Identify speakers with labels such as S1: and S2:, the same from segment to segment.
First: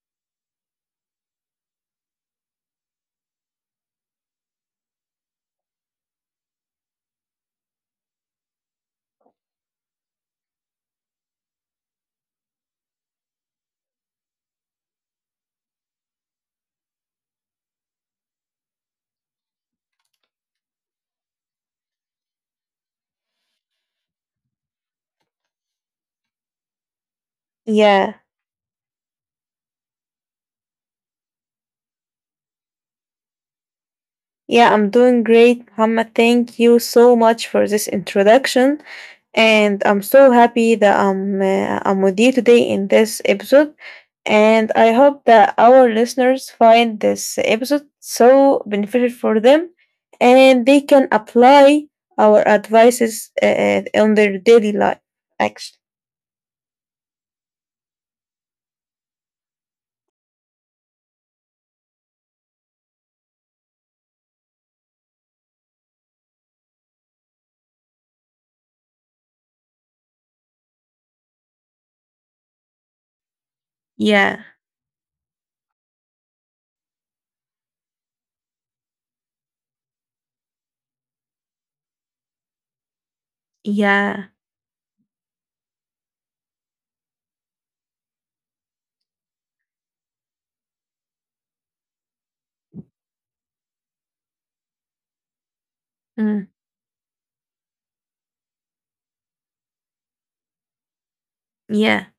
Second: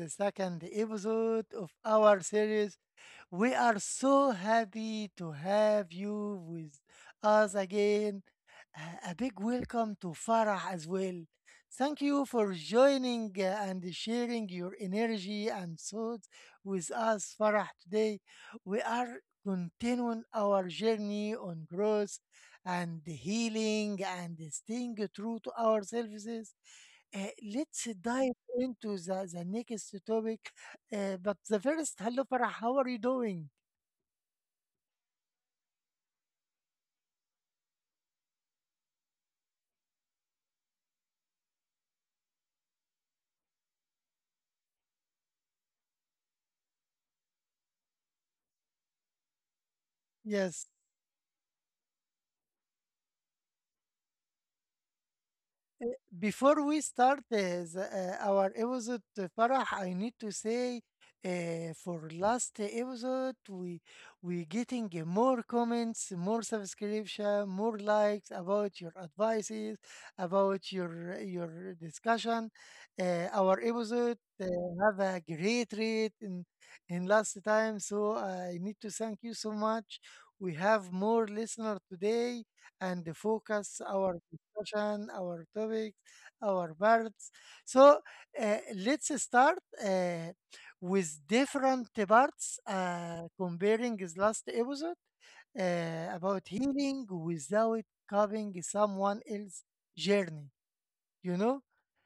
S1: the second episode of our series. We are so happy to have you with us again. A big welcome to Farah as well. Thank you for joining and sharing your energy and thoughts with us, Farah. Today, we are continuing our journey on growth and healing and staying true to our services. uh, let's
S2: Yeah,
S1: dive into the next topic. But the first, hello Farah, how are you doing?
S2: yeah, I'm doing great, Muhammad. Thank you so much for this introduction, and I'm so happy that I'm with you today in this episode, and I hope that our listeners find this episode so beneficial for them, and
S1: Yes.
S2: they can apply our advices on their daily life. Actually,
S1: Before we start this, our episode, Farah, I need to say for last episode, we getting more comments, more subscription, more likes about your advices, about your discussion. Our episode
S2: yeah,
S1: have a great rate in last time, so I need to thank you so much. We have more listener today and focus
S2: yeah,
S1: our discussion, our topic our birds. So let's start uh, with different parts, comparing his last episode
S2: mm,
S1: about healing without covering someone else's journey. You know,
S2: yeah,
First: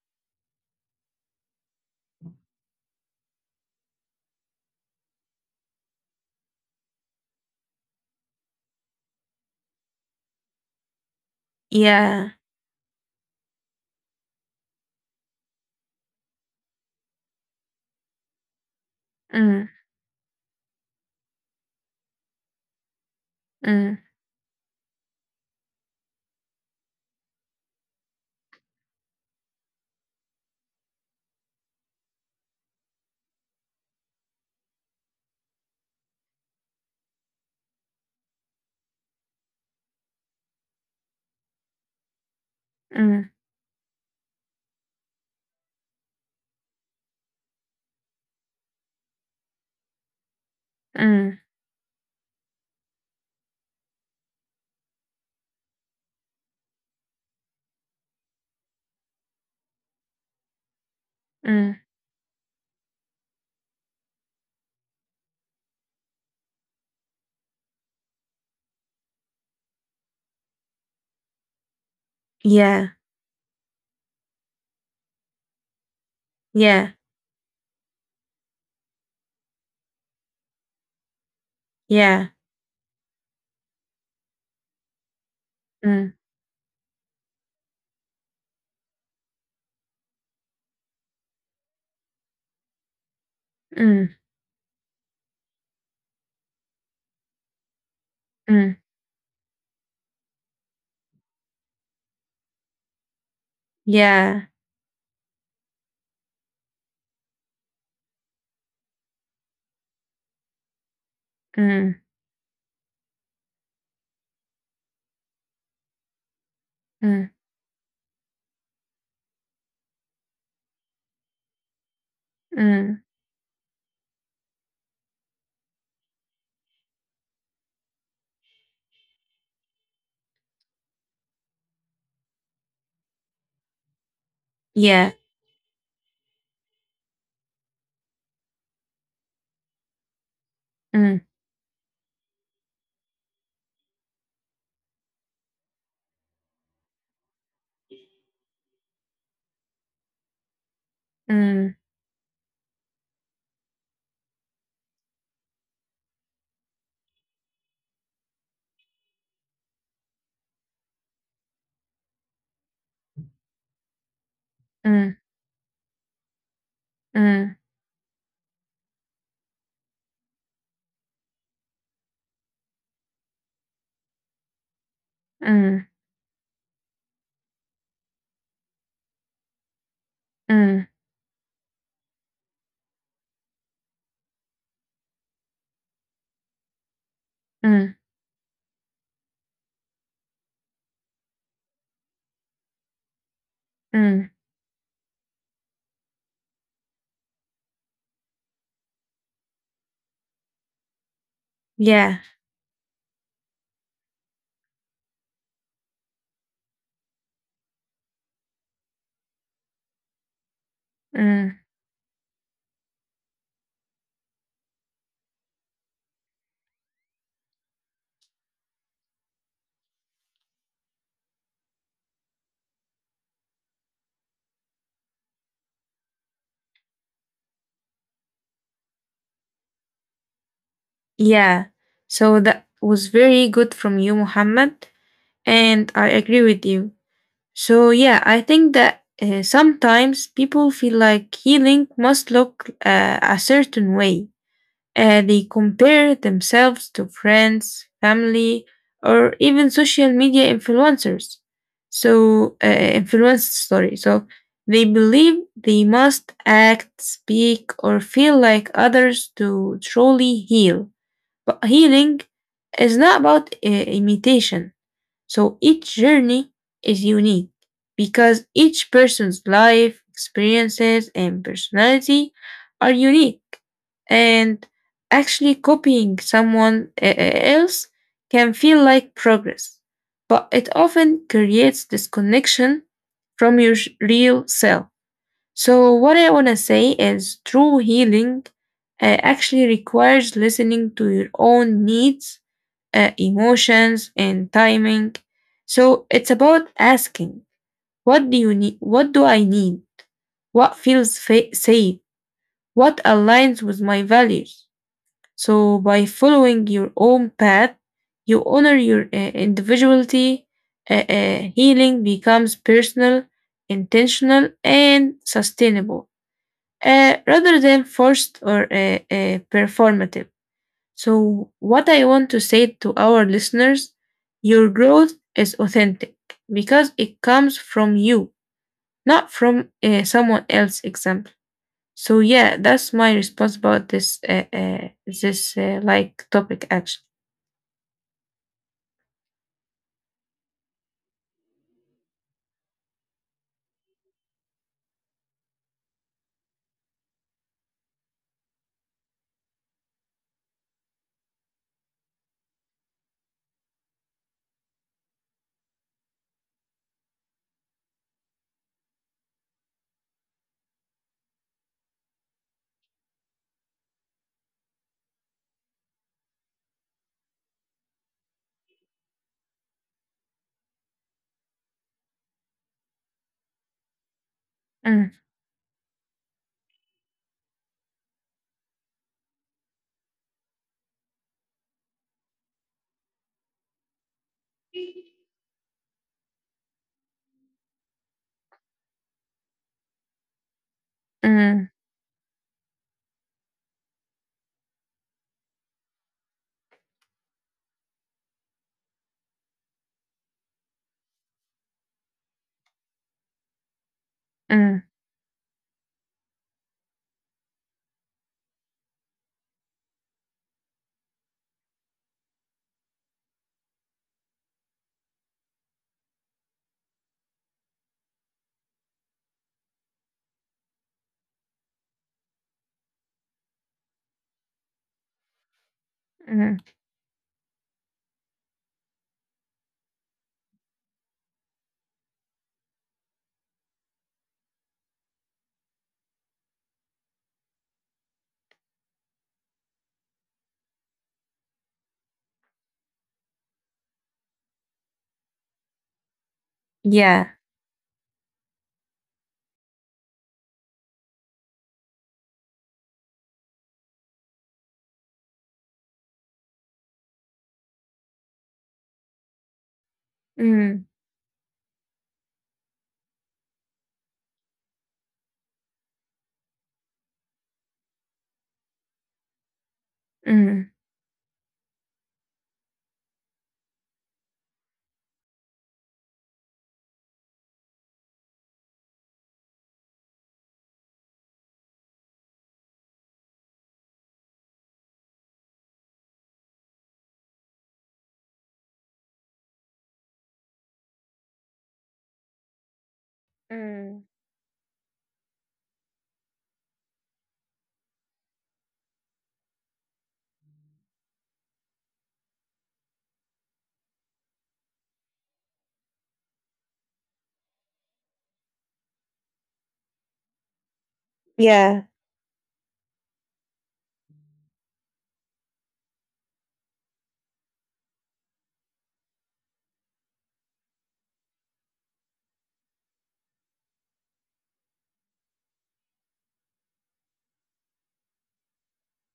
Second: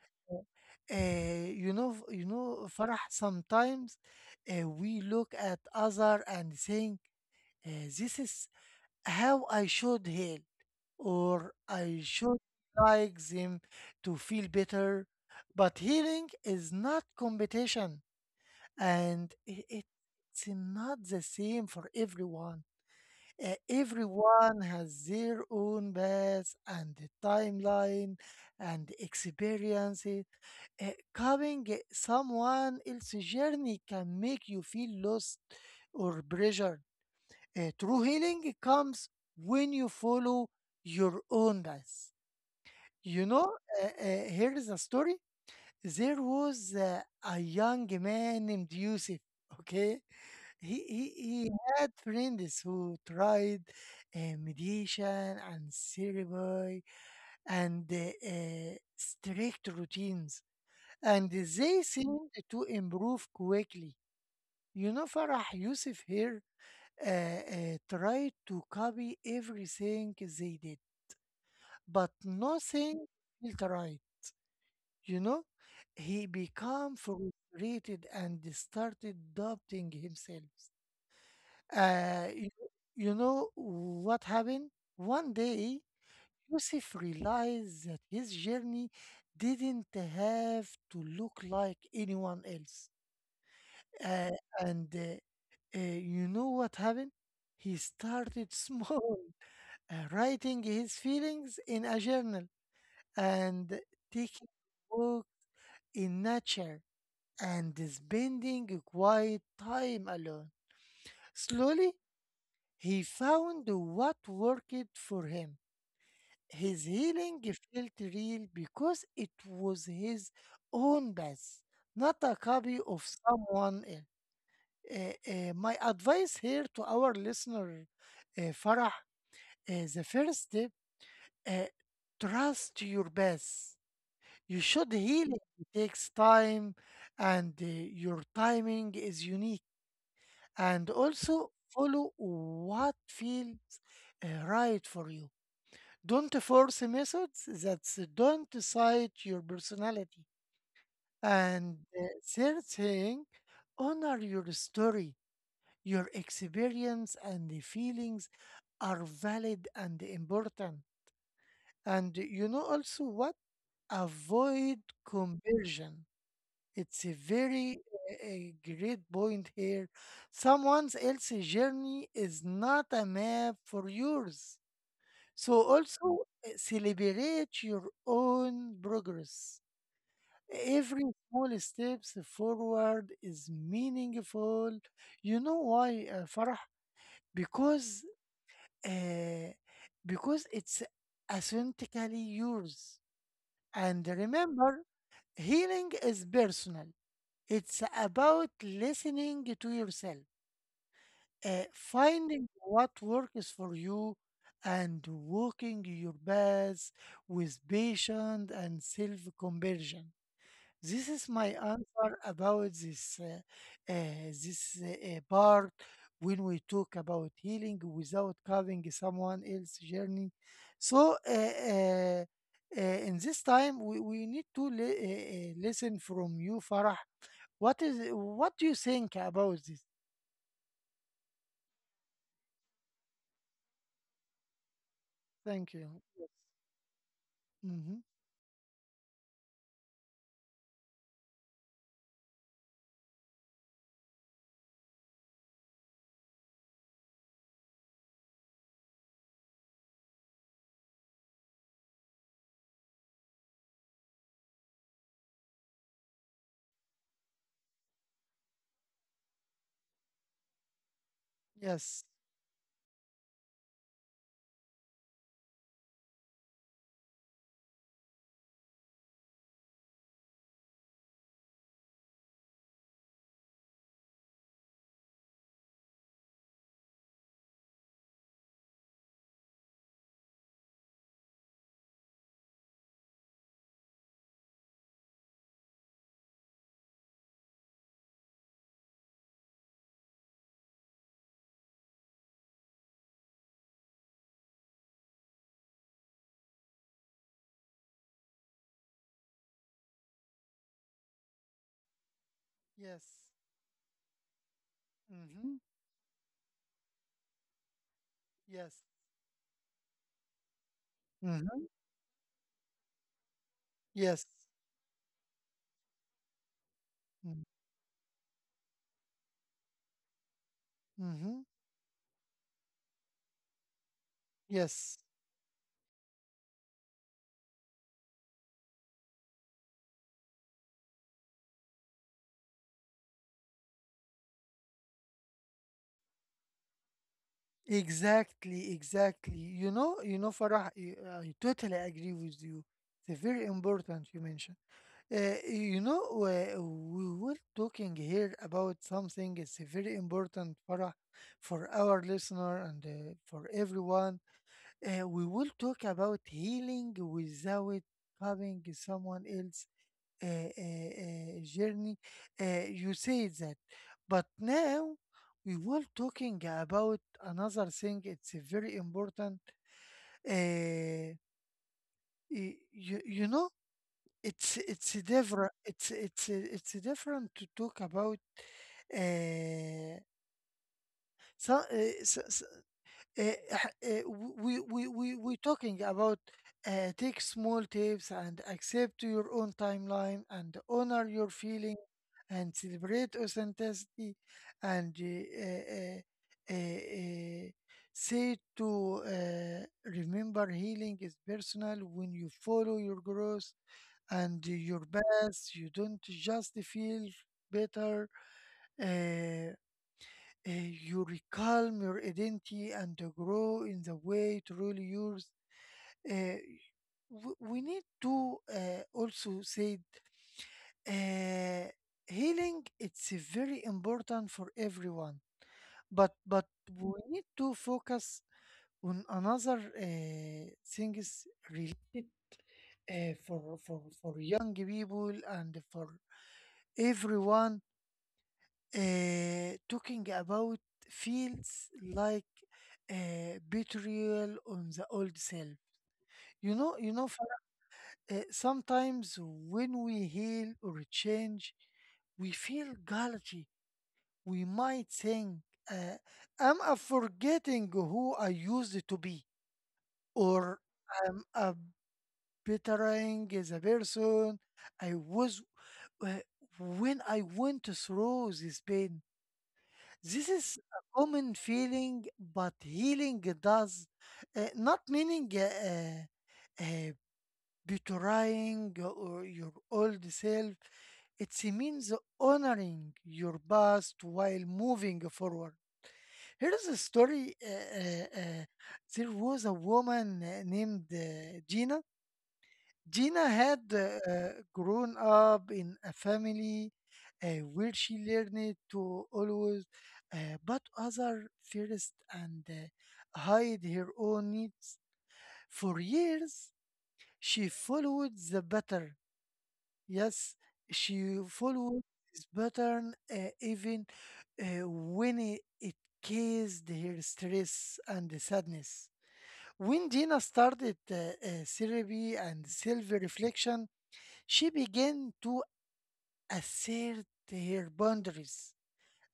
S1: Farah, sometimes we look at other and think uh, this is how I should heal, or I
S2: yeah,
S1: should like them to feel better. But healing is not competition, and
S2: mm,
S1: it's not the same for everyone.
S2: mm,
S1: Everyone has their own path and timeline and experiences. Covering someone else's journey can make you feel lost or pressured. True healing comes when you follow your own path. You
S2: mm,
S1: know, Here is a story. There was a young man named Yusuf. Okay, he he,
S2: mm,
S1: he had friends who tried meditation and therapy and strict routines, and
S2: mm,
S1: they seemed to improve quickly. You know, Farah, Yusuf here tried to copy everything they did, but
S2: yeah,
S1: nothing felt right. You know, he
S2: yeah.
S1: became frustrated and started doubting himself. Uh,
S2: Yeah.
S1: you, you know what happened? One day,
S2: Mm,
S1: Yusuf realized that his journey didn't have to look like anyone else.
S2: mm,
S1: Uh, and you know what happened? He started
S2: mm.
S1: small. Writing his feelings in a journal and
S2: Yeah.
S1: taking a walk in nature and spending a quiet time alone.
S2: Mm,
S1: Slowly, he found what worked for him. His
S2: mm,
S1: healing felt real because it was his own path, not a copy
S2: mm.
S1: of someone else. Uh, my advice here to our listener, Farah: the first step, uh, trust your best. You should
S2: Yeah.
S1: heal it. It takes time, and your timing is unique. And
S2: Mm,
S1: also follow what feels right for you. Don't force methods that don't decide your personality.
S2: mm,
S1: And third thing, honor your story. Your experience and the feelings are valid and important. And you know also what? Avoid
S2: mm,
S1: conversion. It's a
S2: mm,
S1: very a great point here. Someone else's journey is not a map for yours. So
S2: mm,
S1: also celebrate your own progress.
S2: mm,
S1: Every small steps forward is meaningful. You know why, Farah?
S2: mm,
S1: Because uh, because it's authentically yours. And
S2: mm.
S1: remember, healing is personal. It's about listening to yourself,
S2: Yeah.
S1: finding what works for you, and walking your path with patience and self conversion. This is my
S2: Mm,
S1: answer about this uh, this uh, part when we talk about healing without covering someone else's journey. So. In this time, we need to listen from you, Farah, what do you think about this?
S2: yeah. So that was very good from you, Muhammad,
S1: Thank you.
S2: and I
S1: Yes.
S2: agree with you. So
S1: Mm-hmm.
S2: yeah, I think that sometimes people feel like healing must look a certain way. They compare themselves to friends, family, or even social media influencers. So, influence story. So, they believe they must act, speak, or feel like others to truly heal. But
S1: Yes.
S2: healing is not about imitation, so each journey is unique because each person's life, experiences, and personality are unique. And actually, copying someone else can feel like progress, but it often creates disconnection from your real self. So, what I want to say is true healing actually requires listening to your own needs, emotions, and timing, so it's about asking, what do you need? What do I need? What feels safe? What
S1: Yes.
S2: aligns with my values?
S1: Mm-hmm.
S2: So by following your own path, you
S1: Yes.
S2: honor your individuality.
S1: Mm-hmm.
S2: Healing becomes personal,
S1: Yes.
S2: intentional, and sustainable,
S1: Mm-hmm.
S2: rather than forced or performative.
S1: Mm-hmm.
S2: So, what I want to say to our listeners: your
S1: Yes.
S2: growth is authentic because it comes from you, not from someone else example. So yeah, that's my response about this like topic actually.
S1: Exactly. Exactly. You know. You know, Farah. I totally agree with you. It's a very important you mentioned. We were talking here about something. It's a very important, Farah, for our listener and for everyone. We will talk about healing without having someone else journey. You say that, but now we will talking about another thing. It's very important. Uh, y- you, you know, it's a
S2: Mm,
S1: different. It's different to talk about. uh, so, uh, so, uh, uh, we talking about take small tips and accept your own timeline and honor your
S2: mm,
S1: feeling and celebrate authenticity and uh, uh, say to remember healing is personal when you follow your growth and
S2: mm,
S1: your best you don't just feel better. uh, you reclaim your identity and to grow in the way to really yours. Uh, we need to also say uh, healing it's very important for everyone, but
S2: mm.
S1: we need to focus on another things related for, for young people and for everyone talking about feels like betrayal on the old self. You know, you know.
S2: Yeah.
S1: Fa- Sometimes when we heal or change, we feel guilty. We might think, uh, "Am I forgetting who I used to be?" Or,
S2: Mm,
S1: "Am I betraying the person I was uh, when I went through this pain?" This is
S2: mm,
S1: a common feeling, but healing does not meaning uh, betraying or your old self. It means honoring your past while moving forward. Here is a story. There was a woman named Gina. Had
S2: mm.
S1: grown up in a family uh, where she learned to always put other first and hide her own needs. For years, she followed the pattern. Yes, she followed
S2: Yeah.
S1: this pattern even when it caused her stress and sadness. When Gina started therapy and self reflection, she began to assert her boundaries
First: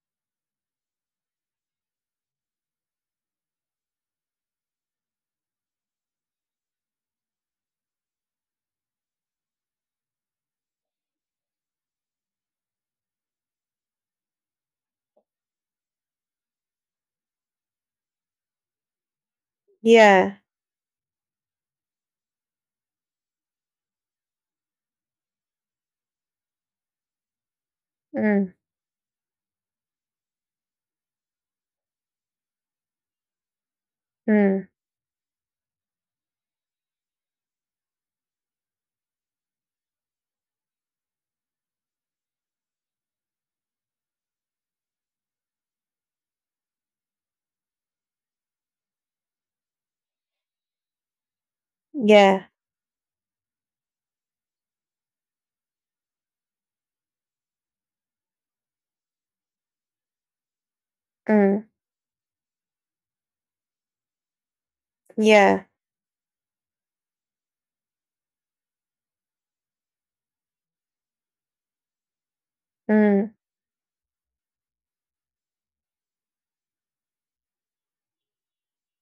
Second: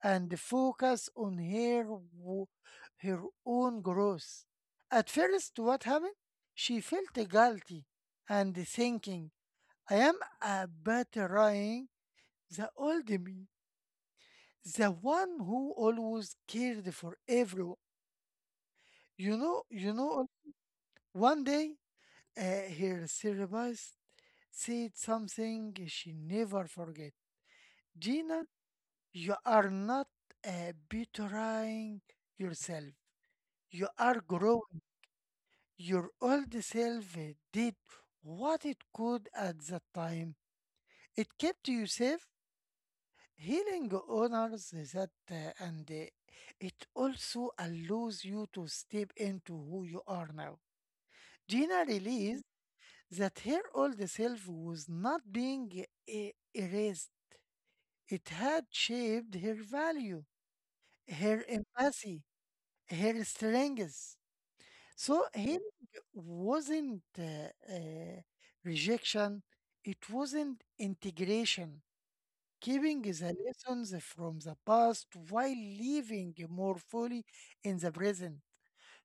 S1: and focus on wo- her own growth. At first, what happened? She felt guilty and thinking, I am a betraying the old me, the one who always cared for everyone. You know, you know,
S2: Yeah.
S1: one day, her therapist said something she never forget. "Gina,
S2: Mm,
S1: you are not betraying yourself. You are
S2: mm.
S1: growing. Your old self did what it could at that time. It kept you safe, healing honors that, and it also allows you to step into who you are now." Gina realized
S2: Yeah.
S1: that her old self was not being erased. It had shaped her value, her
S2: Mm,
S1: empathy, heartstrings. So
S2: yeah.
S1: healing wasn't uh, rejection, it wasn't integration. Keeping the
S2: Mm,
S1: lessons from the past while living more fully in the present.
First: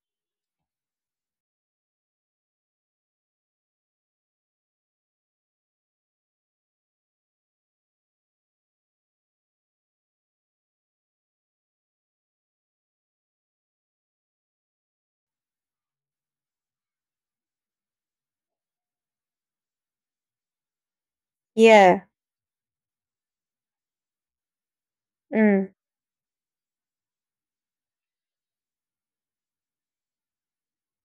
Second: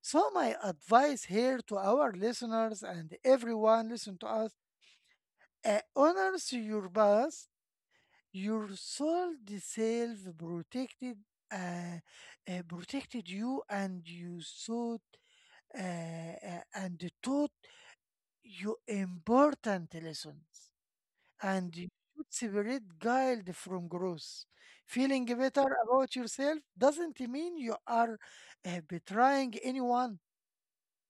S1: So, my advice here to our listeners and everyone listen to us: honors your past, your soul, the self protected, uh, protected you, and you sought and taught you important lessons. And you
S2: yeah.
S1: should separate guilt from growth. Feeling better
S2: Mm,
S1: about yourself doesn't mean you are betraying anyone.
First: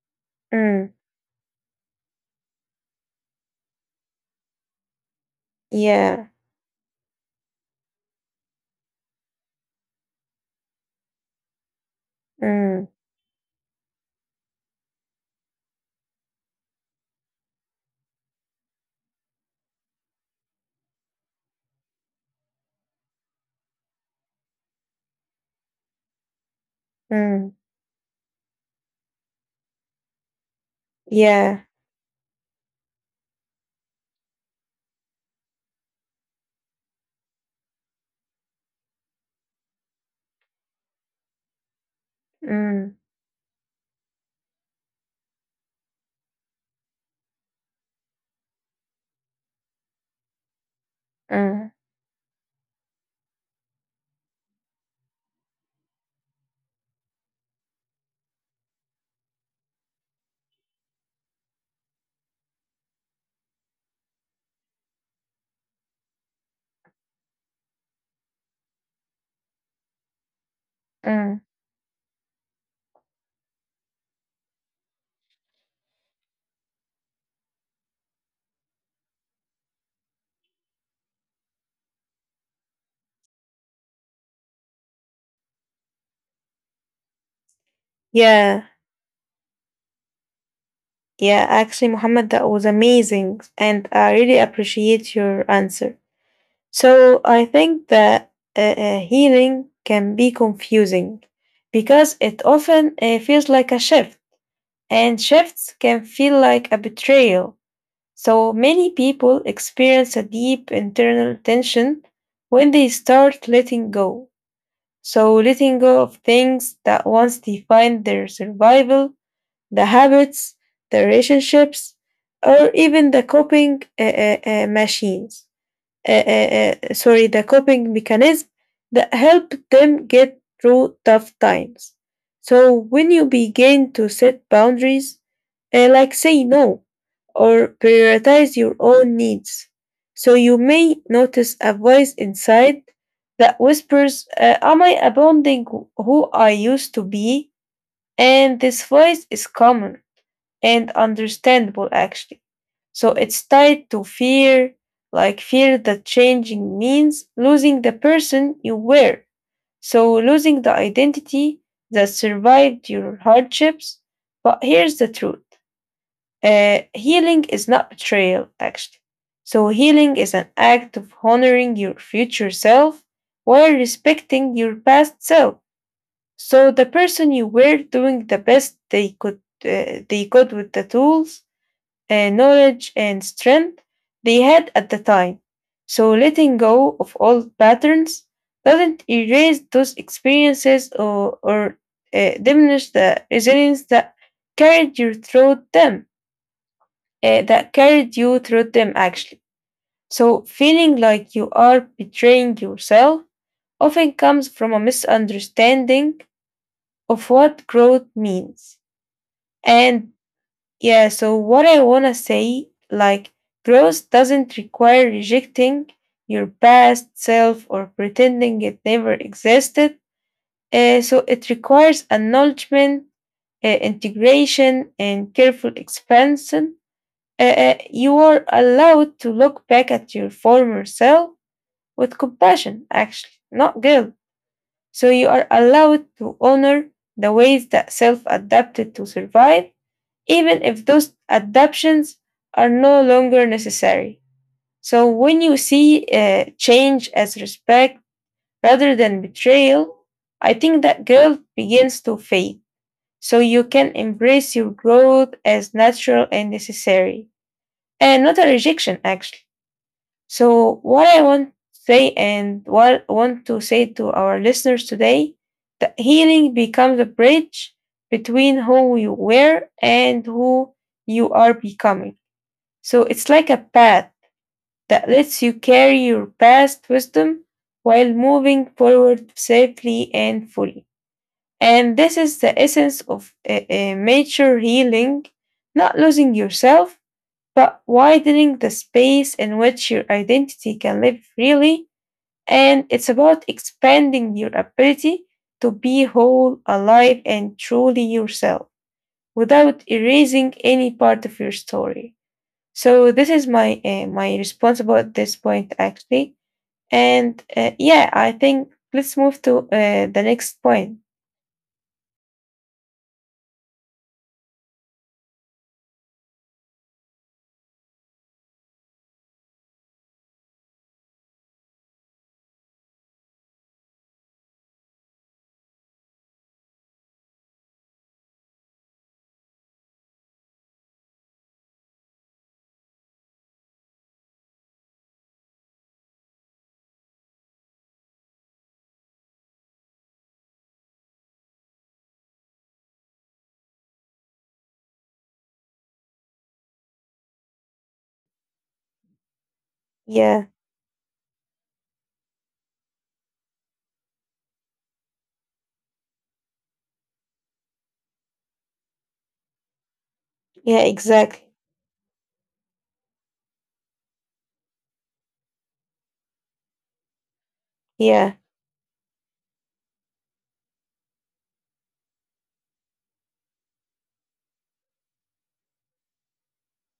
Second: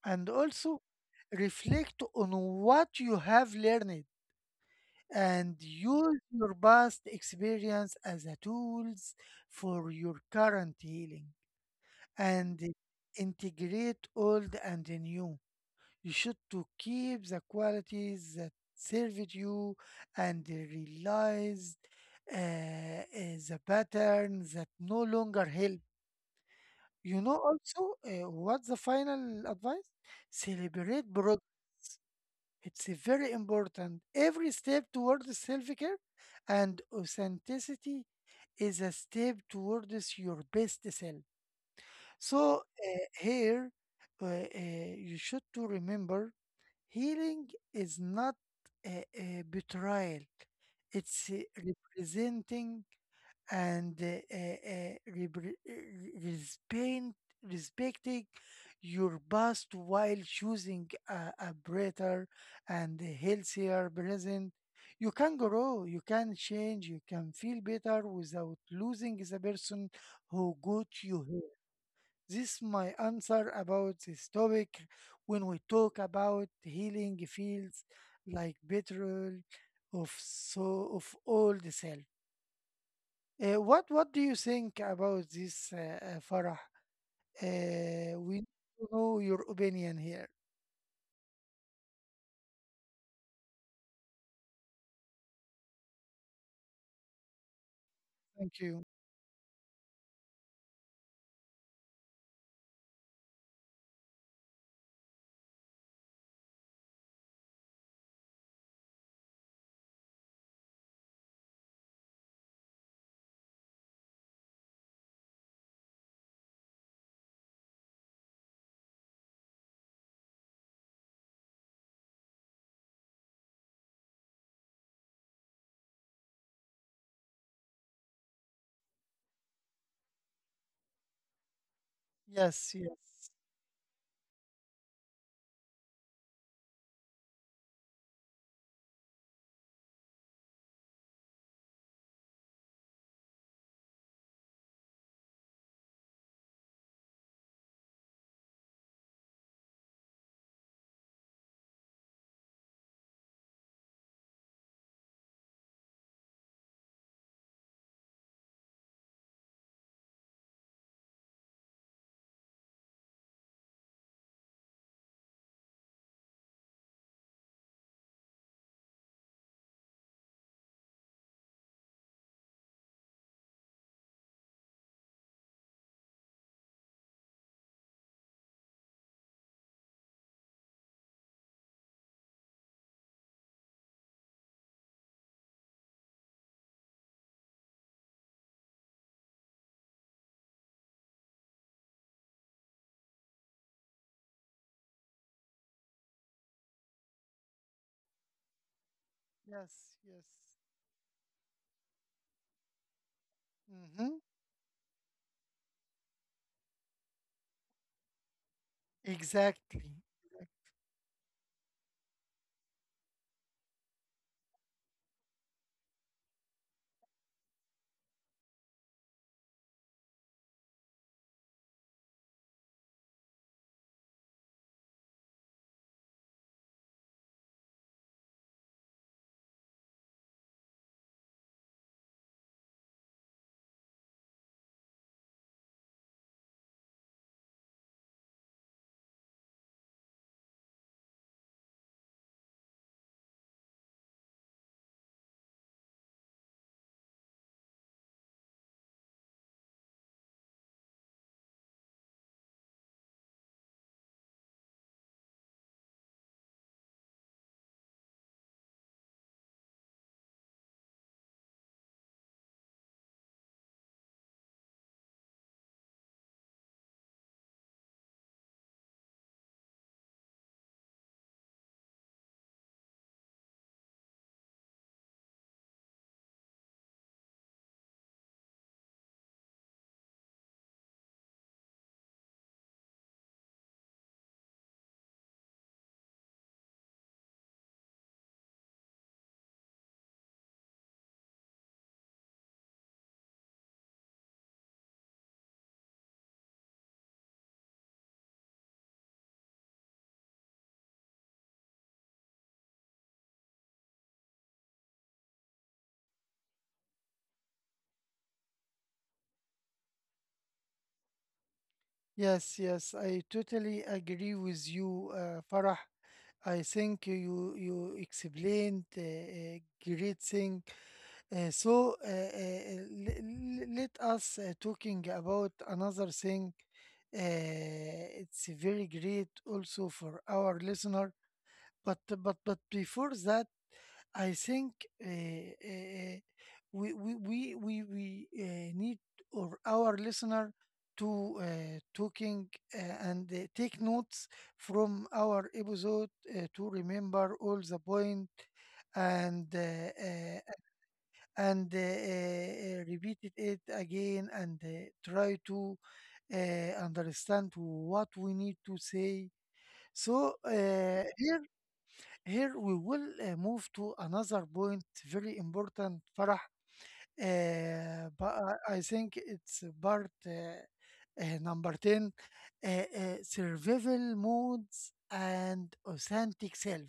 S1: And also,
S2: mm.
S1: reflect on what you have learned and use
S2: Yeah.
S1: your past experience as a tools for your current healing and
S2: Mm,
S1: integrate old and new. You should to keep the qualities that served you and realize the patterns that no longer help. You know
S2: mm.
S1: also, what's the final advice? Celebrate progress.
S2: Yeah.
S1: It's a very important. Every step towards self-care and authenticity is a step towards your best self. So
S2: Mm,
S1: here, uh, uh, you should to remember, healing is not a betrayal. It's
S2: mm,
S1: representing and uh, repre- uh, respect, respecting your past while choosing a better and a healthier present. You can grow, you can change, you can feel better without losing the person who got you
S2: mm.
S1: here. This is my answer about this topic when we talk about healing fields, like betrayal of so of all the self. What do you think about this, Farah? We need
S2: Yeah.
S1: to know your opinion here.
S2: Yeah. Actually, Mohammed, that was amazing. And I really appreciate your answer. So I think that
S1: Thank you.
S2: healing can be confusing because it often feels like a shift, and shifts can feel like a betrayal. So many people experience a deep internal tension when they start letting go. So letting go of things that once defined their survival, the habits, the relationships, or even the coping machines. Sorry, the coping mechanism that help them get through tough times. So
S1: Yes,
S2: when you
S1: yes,
S2: begin to set boundaries, like say no or prioritize your own needs, so you may notice a voice inside that whispers, "Am I abandoning who I used to be?" And this voice is common and understandable actually. So it's tied to fear, like fear that changing means losing the person you were. So losing the identity that survived your hardships. But here's the truth, healing is not betrayal, actually. So healing is an act of honoring your future self while respecting your past self. So the person you were doing the best they could with the tools, knowledge, and strength they had at the time. So letting go of old patterns doesn't erase those experiences, or diminish the resilience that carried you through them, actually.
S1: yes, yes.
S2: So feeling like you are betraying yourself often
S1: Mm-hmm.
S2: comes from a misunderstanding of what growth means.
S1: Exactly.
S2: And Yeah, so what I want to say, like, growth doesn't require rejecting your past self or pretending it never existed. So it requires acknowledgement, integration, and careful expansion. You are allowed to look back at your former self with compassion, actually, not guilt. So you are allowed to honor the ways that self adapted to survive, even if those adaptations are no longer necessary. So when you see change as respect rather than betrayal, I think that guilt begins to fade. So you can embrace your growth as natural and necessary, and not a rejection actually. So what I want to say, and what I want to say to our listeners today, that healing becomes a bridge between who you were and who you are becoming. So it's like a path that lets you carry your past wisdom while moving forward safely and fully. And this is the essence of mature healing, not losing yourself, but widening the space in which your identity can live freely. And it's about expanding your ability to be whole, alive, and truly yourself without erasing any part of your story. So this is my response about this point actually. And yeah, I think let's move to the next point.
S1: Yes, yes. I totally agree with you, Farah. I think you explained great thing. So, let us talking about another thing. Uh, it's very great also for our listener. But before that, I think uh, uh, we need or our listener to taking and take notes from our episode to remember all the point and
S2: Yeah,
S1: repeated it again and try to understand what we need to say. So,
S2: yeah, exactly.
S1: here, we will move to another point, very important, Farah.
S2: Yeah,
S1: But I think it's part, number 10, survival modes and authentic self.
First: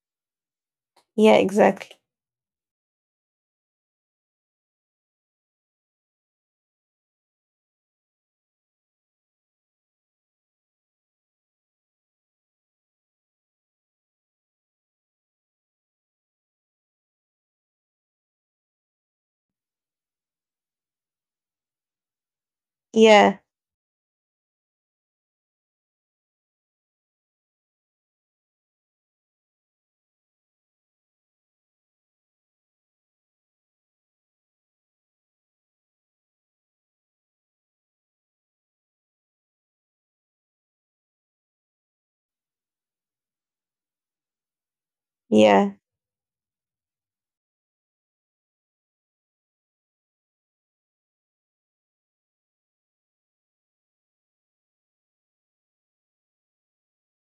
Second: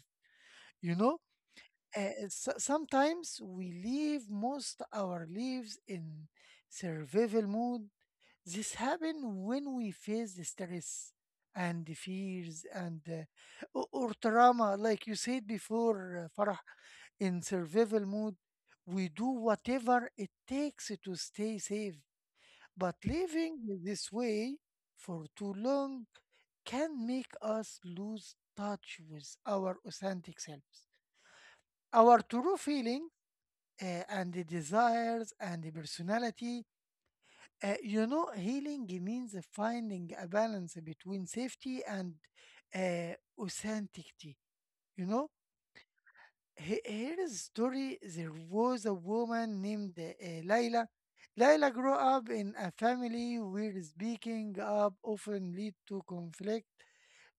S1: You know,
S2: yeah, exactly.
S1: sometimes we leave most our lives in survival mode. This happens when we face the stress and the fears and or trauma, like you said before, Farah, in survival mode. We do whatever it takes to stay safe, but
S2: Yeah,
S1: living this way for too long can make us lose touch with our authentic selves, our true feeling and the desires and the personality. Healing means finding a balance between safety and uh, authenticity. You know,
S2: yeah,
S1: here is a story. There was a woman named Layla. Layla grew up in a family where speaking up often lead to conflict.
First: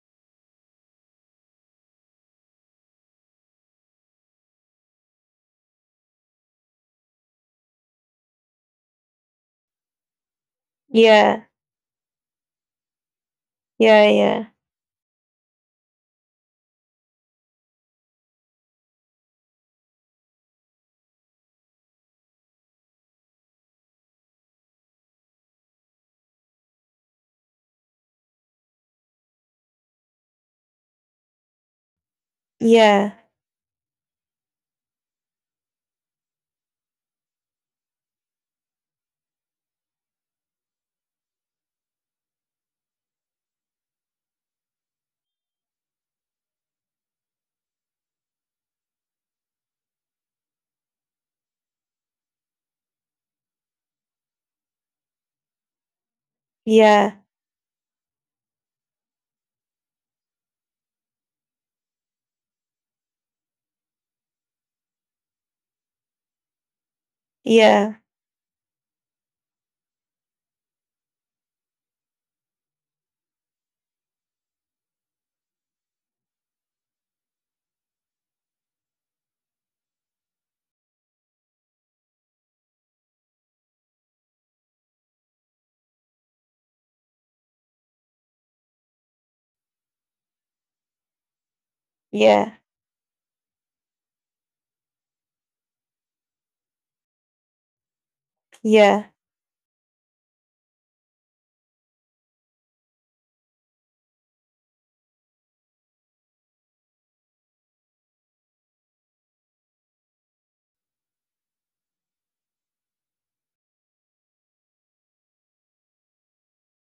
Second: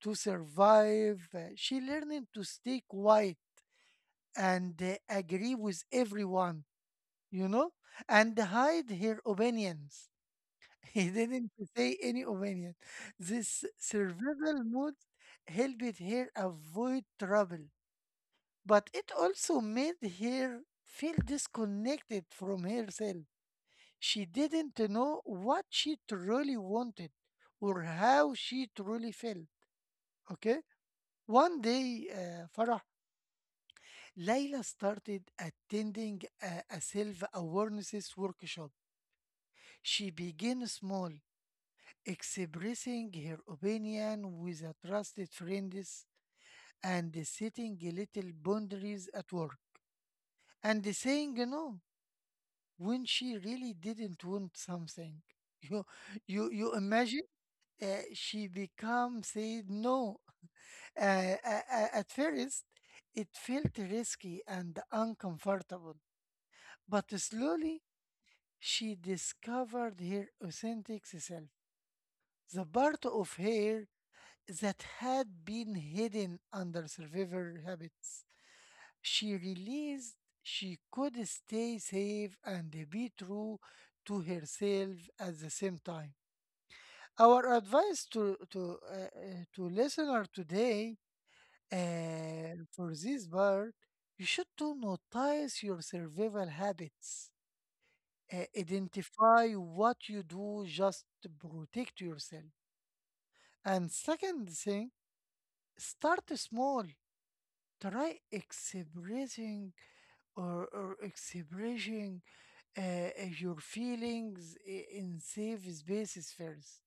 S1: To survive, she learned to stay quiet and agree with everyone, you know, and hide her opinions. He
S2: yeah,
S1: didn't say any opinion. This
S2: yeah, yeah,
S1: survival mode helped her avoid trouble, but it also made her feel disconnected from herself. She didn't know what she truly wanted or how she truly felt. Okay? One day, Farah,
S2: yeah,
S1: Layla started attending a self awareness workshop. She began small expressing her opinion with a trusted friends and setting little boundaries at work and saying no when she really didn't want something you you
S2: yeah,
S1: imagine uh, she become say no at first it felt risky and uncomfortable but slowly
S2: yeah,
S1: she discovered her authentic self, the part of her that had been hidden under survivor habits. She realized she could stay safe and be true to herself at the same time. Our advice to listener today
S2: yeah,
S1: for this part, you should to notice your survival habits.
S2: yeah,
S1: Identify what you do just to protect yourself. And second thing, start small, try expressing or expressing uh, uh, your feelings in safe spaces first.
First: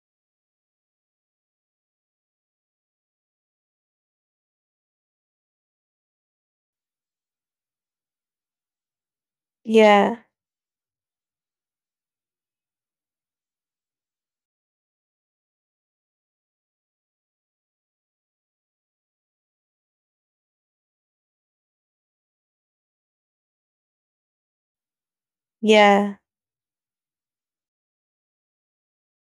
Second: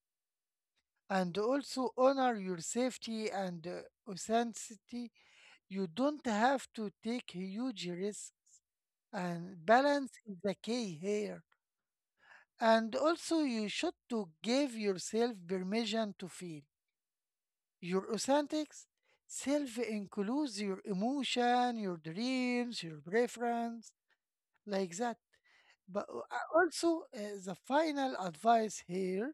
S1: And also honor your safety and authenticity. You don't have to take huge risks. And balance
S2: yeah,
S1: is the key here. And also, you should to give yourself permission to feel your authentic self includes your emotion, your dreams, your preference, like that. But
S2: yeah,
S1: also, the final advice here,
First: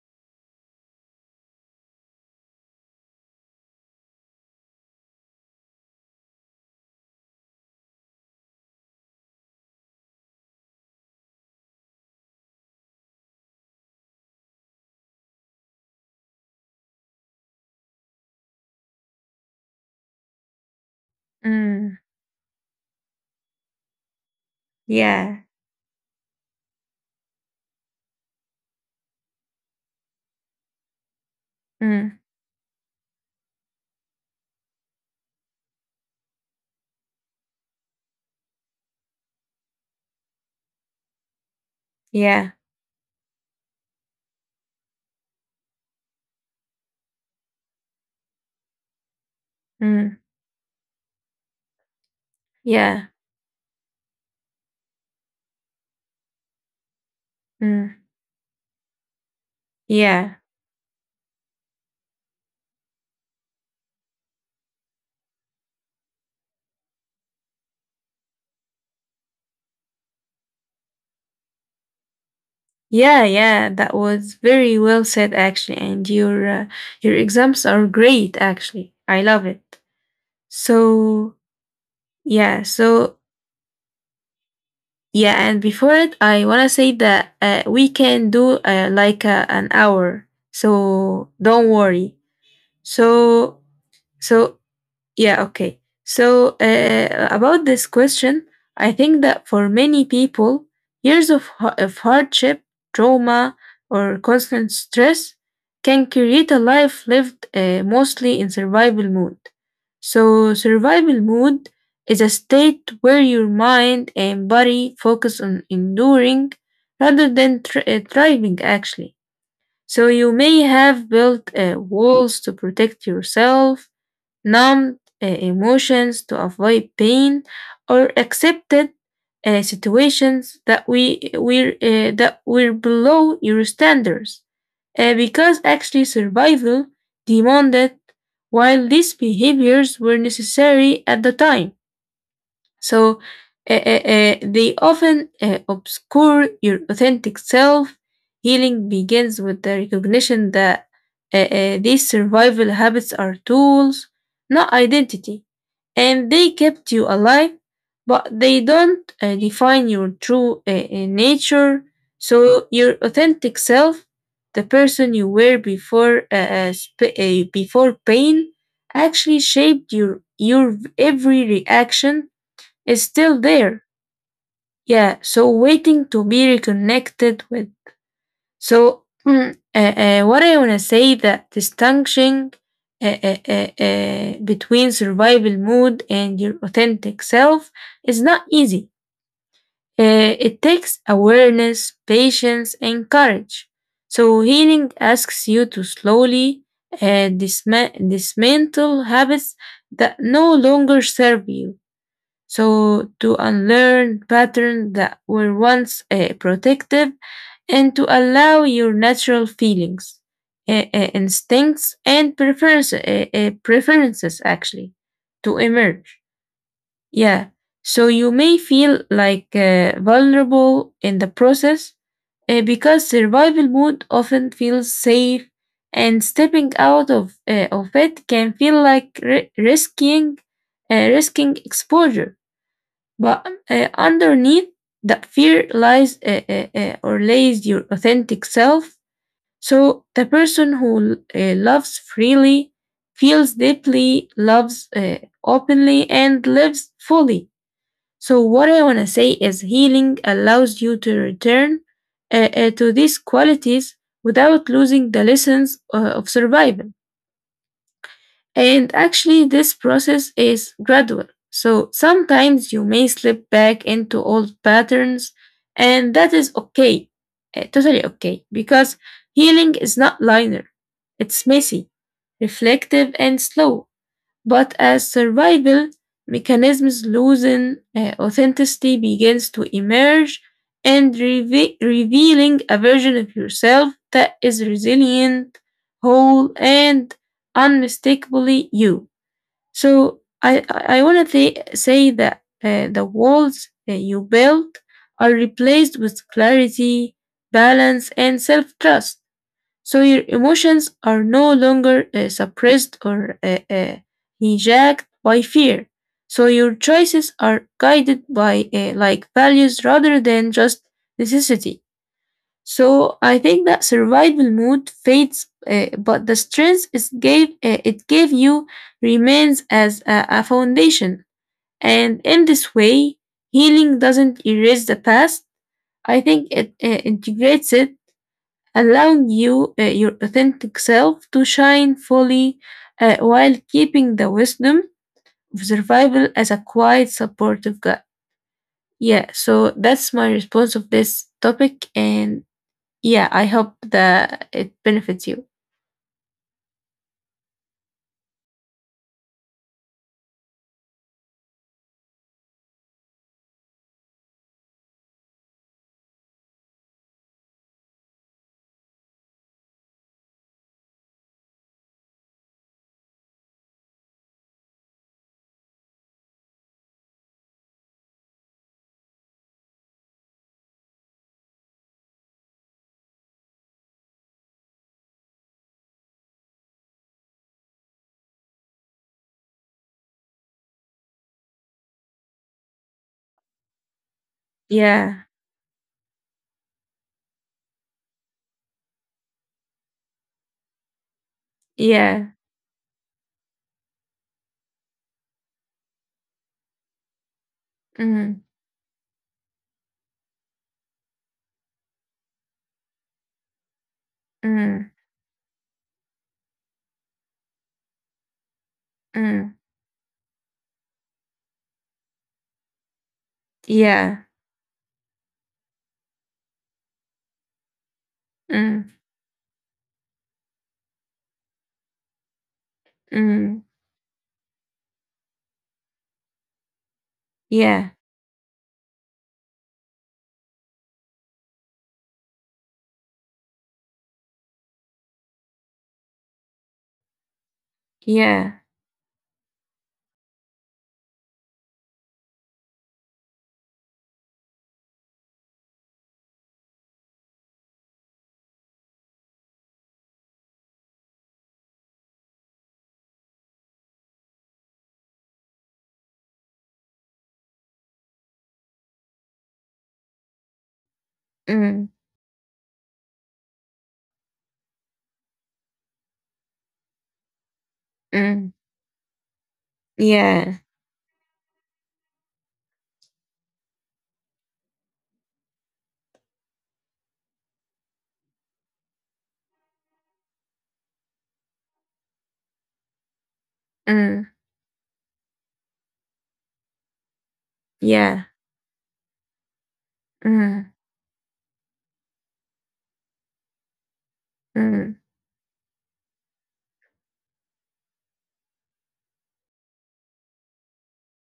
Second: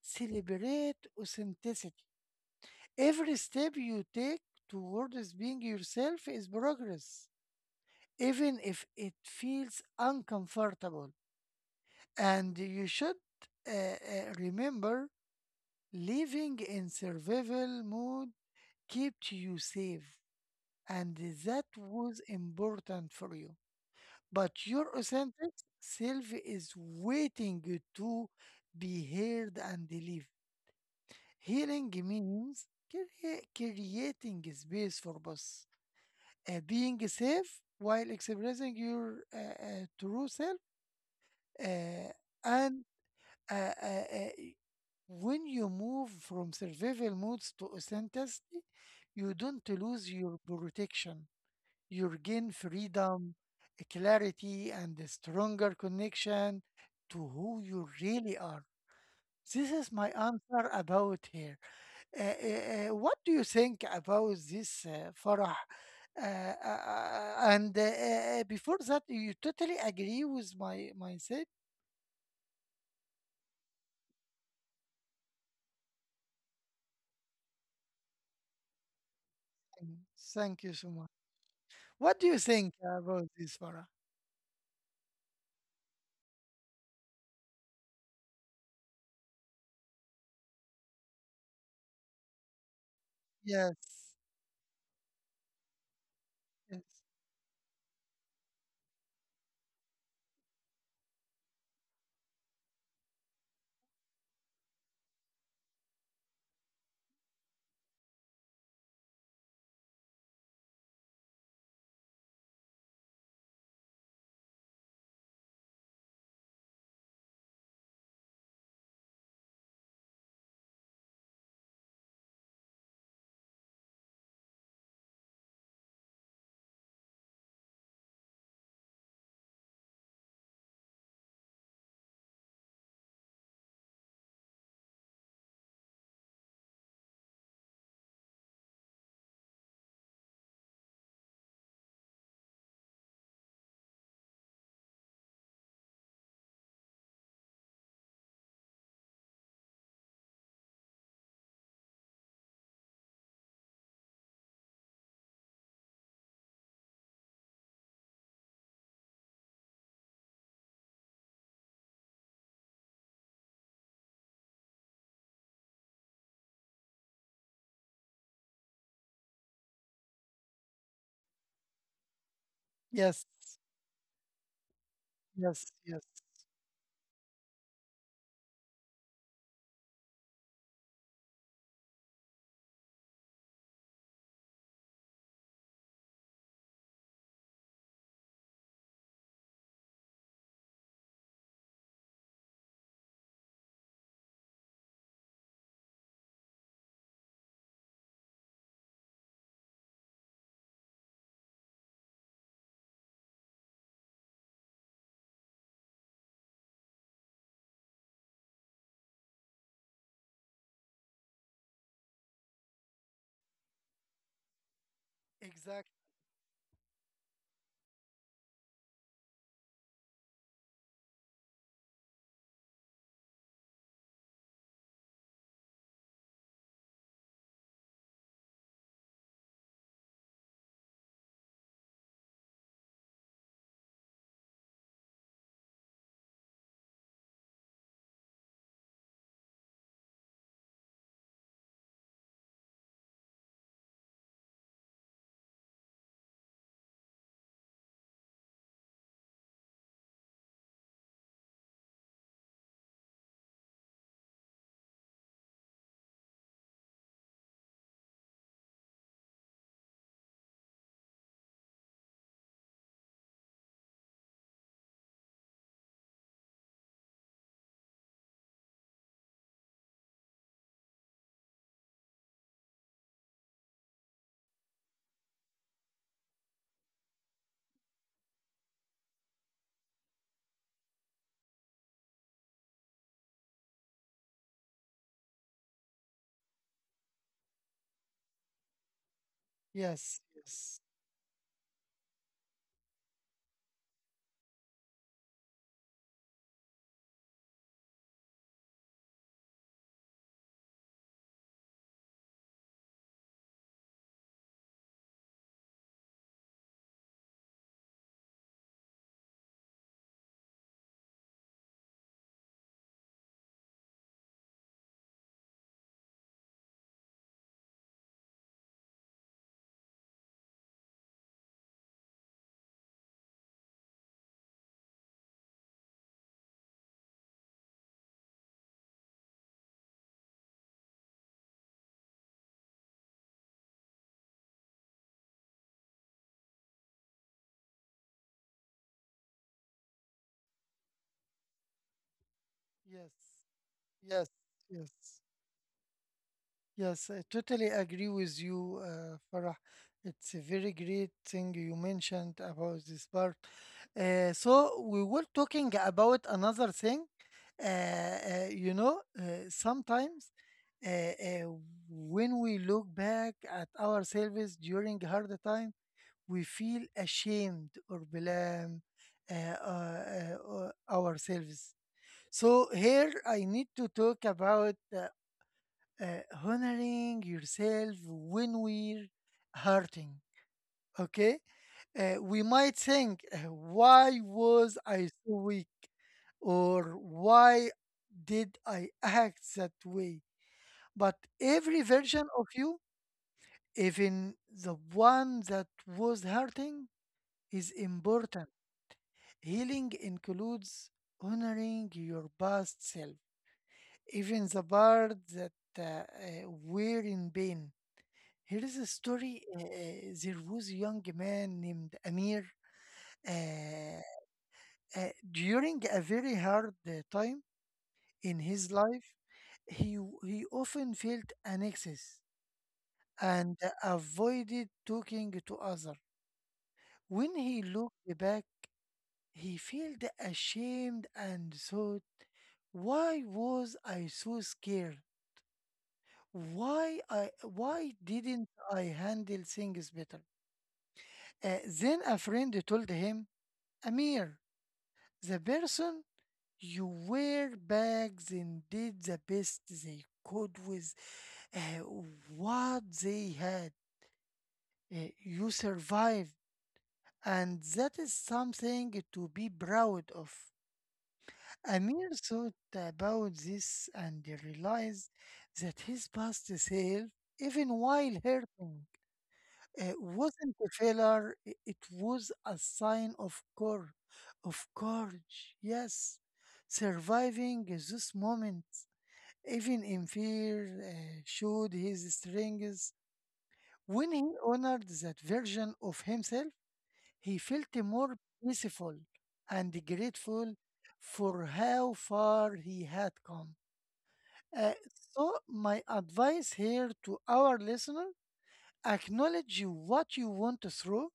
S1: celebrate authenticity. Every step you take towards being yourself is progress, even if it feels uncomfortable. And you should uh, uh, remember, living in survival mode kept you safe, and that
S2: mm,
S1: was important for you, but your
S2: yeah,
S1: authentic self is waiting you to be heard and believed. Healing
S2: mm,
S1: means creating space for both being safe while expressing your true self, uh,
S2: yeah,
S1: and uh, uh, uh, when you move from survival modes to authenticity, you don't lose
S2: mm,
S1: your protection, you regain
S2: yeah,
S1: freedom, clarity, and a stronger connection to who you
S2: mm,
S1: really are. This is my
S2: yeah.
S1: answer about here. What do you think about this, Farah? And Before that, you totally agree with my statement.
S2: Yeah, yeah, that was very well said actually, and your exams are great actually. I love it.
S1: Thank you so much.
S2: So
S1: What do you
S2: yeah,
S1: think
S2: so
S1: about this, Farah?
S2: yeah, and before it, I wanna say that we can do like an hour. So don't worry. So
S1: Yes,
S2: so yeah, okay. So,
S1: yes,
S2: about this question, I think that for many people, years of hardship, trauma, or constant stress can create a life lived mostly in survival mode. So, survival mode is a state where your mind and body focus on enduring rather than thriving, actually. So, you may have built walls to protect yourself, numbed emotions to avoid pain, or accepted situations that were below your standards, because actually survival demanded, while these behaviors were necessary at the time. So they often obscure your authentic self. Healing begins with the recognition that these survival habits are tools, not identity, and they kept you alive, but they don't define your true nature. So your authentic self, the person you were before pain, actually shaped your every reaction, is
S1: yes,
S2: still there. Yeah, so
S1: yes, yes.
S2: waiting to be reconnected with. So, what I want to say that distinguishing between survival mode and your authentic self is not easy. It takes awareness, patience, and courage. So, healing asks you to slowly dismantle habits that no longer serve you, so to unlearn patterns that were once protective, and to allow your natural feelings, instincts, and preferences actually, to
S1: Exactly.
S2: emerge. Yeah. So you may feel like vulnerable in the process, because survival mode often feels safe, and stepping out of it can feel like risking exposure, but underneath that fear lies, or lays your authentic self. So the person who loves freely, feels deeply, loves openly, and lives fully. So what I want to say is healing allows you to return to these qualities without losing the lessons of survival. And actually, this process is gradual. So sometimes you may slip back into old patterns, and that is okay, totally okay, because healing is not linear, it's messy, reflective, and slow, but as survival mechanisms losing authenticity begins to emerge and revealing a version of yourself that is resilient, whole, and unmistakably you. So
S1: Yes,
S2: I
S1: yes,
S2: I want to say that the walls that you built are replaced with clarity, balance, and self trust, so your emotions are no longer suppressed or hijacked by fear. So your choices are guided by like values rather than just necessity. So I think that survival mood fades, but the strength it gave you remains as a foundation. And in this way, healing doesn't erase the past. I think it integrates it, allowing your authentic self to shine fully, while keeping the wisdom of survival as a quiet supportive guide. Yeah, so that's my response of this topic. And
S1: yes.
S2: yeah, I hope
S1: Yes,
S2: that it
S1: yes,
S2: benefits you.
S1: yes. I totally agree with you, Farah. It's a very great thing you mentioned about this part. So we were talking about another thing. Uh, uh, you know, sometimes uh, uh, when we look back at our service during hard time, we feel ashamed or blame ourselves. So here I need to talk about honoring yourself when we're hurting. Okay. We might think, why was I
S2: Yeah.
S1: so weak, or why did I act that way? But every
S2: Yeah.
S1: version of you, even the one that was hurting, is
S2: Mm,
S1: important. Healing includes honoring your past self, even the
S2: mm,
S1: part that we're in pain. Here is a story.
S2: mm,
S1: There was a young man named Amir. Uh,
S2: yeah.
S1: During a very hard time in his
S2: Mm,
S1: life, he he often felt anxious and
S2: mm,
S1: avoided talking to others. When he
S2: yeah.
S1: looked back, he felt ashamed and thought, "Why was I so scared? Why didn't
S2: Yeah.
S1: I handle things better?" Then a friend told him, Amir, the person you were bags and did the best they could with uh, what they had. You survived, and that is something to be proud of.
S2: Mm,
S1: Amir thought about this and realized that his past self, even while
S2: mm,
S1: hurting, it
S2: yeah.
S1: wasn't a failure, it was a sign of cor of courage. Yes, surviving this moment, even in fear, showed his strengths. When
S2: Mm,
S1: he honored that version of himself, he felt
S2: yeah.
S1: more peaceful and grateful
S2: Mm,
S1: for how far he had come. Uh,
S2: mm,
S1: so, my advice here to our listener, acknowledge what you want through.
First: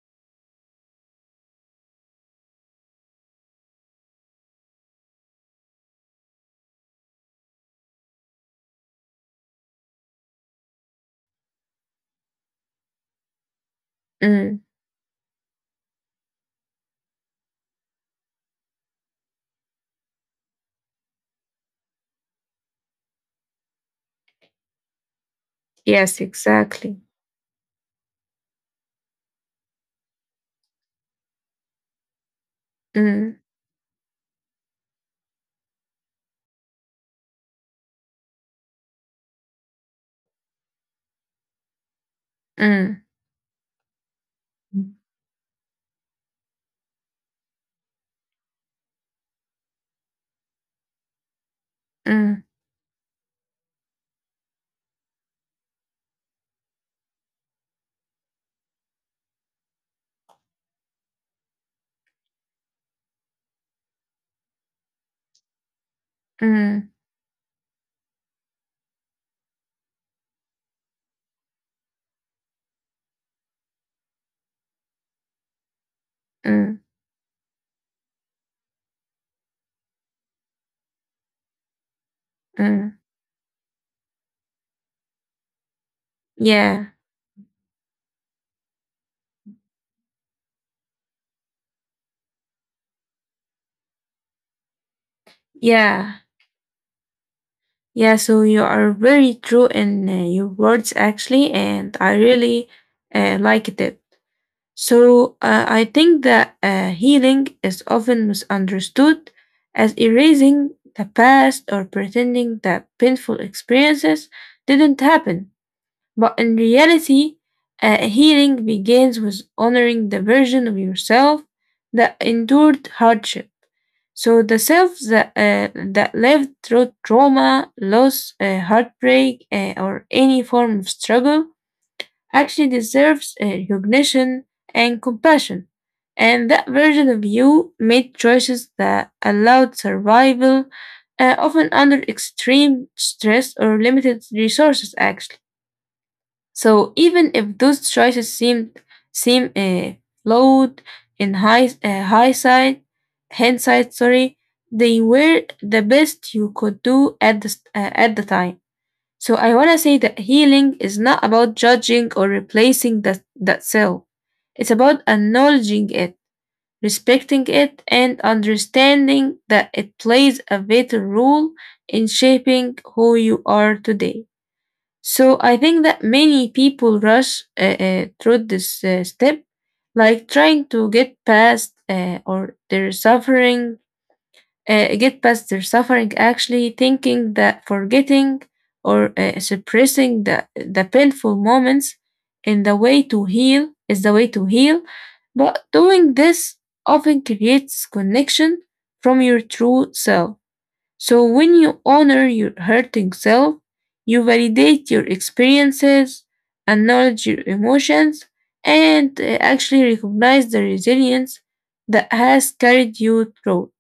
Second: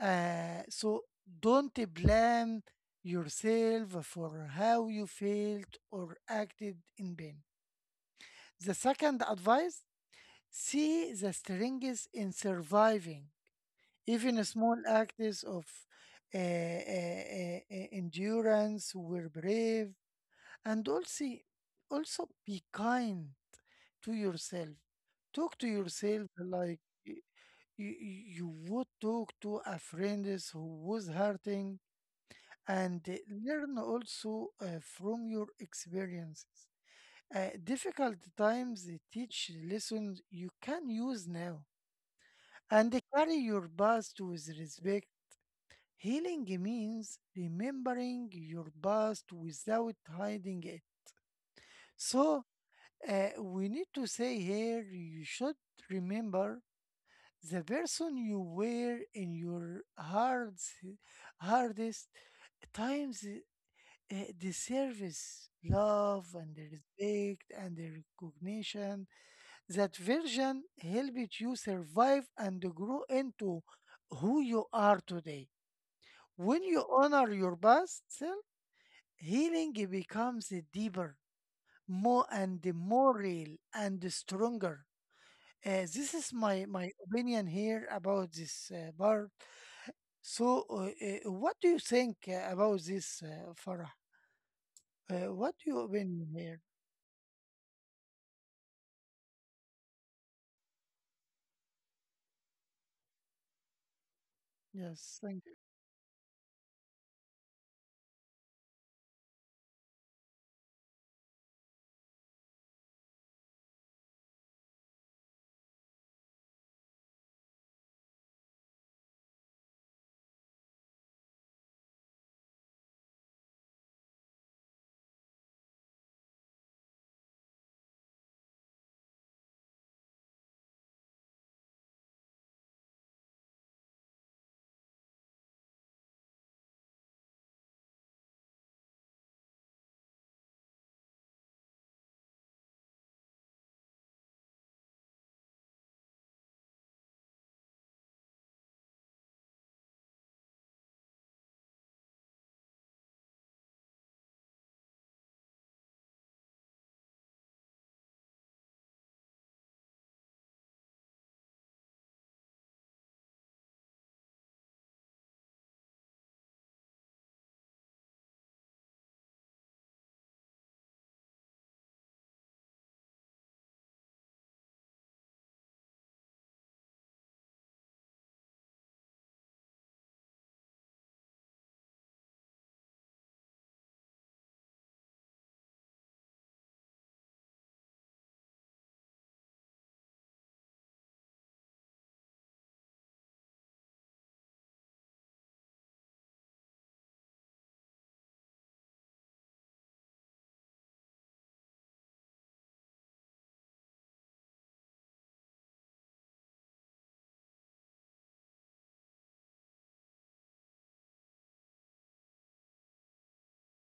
S1: So don't blame yourself for how you felt or acted in pain. The second advice, see the strengths in surviving. Even
S2: mm.
S1: small acts of endurance were brave. And also, also be kind to yourself. Talk to
S2: Yes,
S1: yourself like
S2: exactly.
S1: you, you would talk to a friend who was hurting, and
S2: Mm.
S1: learn also from your experiences. Difficult times teach lessons you can use now and
S2: Mm.
S1: carry your past with respect. Healing means remembering your past without hiding it. So,
S2: Mm,
S1: we need to say here, you should remember the person you were in your heart's hardest times, eh, the service, love, and the
S2: mm,
S1: respect, and the recognition. That version helped you survive and grow into who you are today. When
S2: mm,
S1: you honor your past self, healing becomes deeper, more and
S2: mm.
S1: more real and stronger. This is my
S2: Yeah,
S1: opinion here about this part. So, what do you think about this, Farah? What do you
S2: yeah,
S1: opinion here?
S2: yeah. So you are very true in your words, actually, and I really liked it.
S1: Yes,
S2: So
S1: thank.
S2: I think that healing is often misunderstood as erasing the past or pretending that painful experiences didn't happen. But in reality, healing begins with honoring the version of yourself that endured hardship. So the self that lived through trauma, loss, heartbreak, or any form of struggle, actually deserves recognition and compassion. And that version of you made choices that allowed survival, often under extreme stress or limited resources, actually. So even if those choices seem flawed in high high side hindsight, sorry, they were the best you could do at at the time. So I wanna say that healing is not about judging or replacing that self. It's about acknowledging it, respecting it, and understanding that it plays a vital role in shaping who you are today. So I think that many people rush through this step, like trying to get past their suffering. Actually, thinking that forgetting or suppressing the painful moments in the way to heal is the way to heal. But doing this often creates connection from your true self. So when you honor your hurting self, you validate your experiences, acknowledge your emotions, and actually recognize the resilience that has carried you through.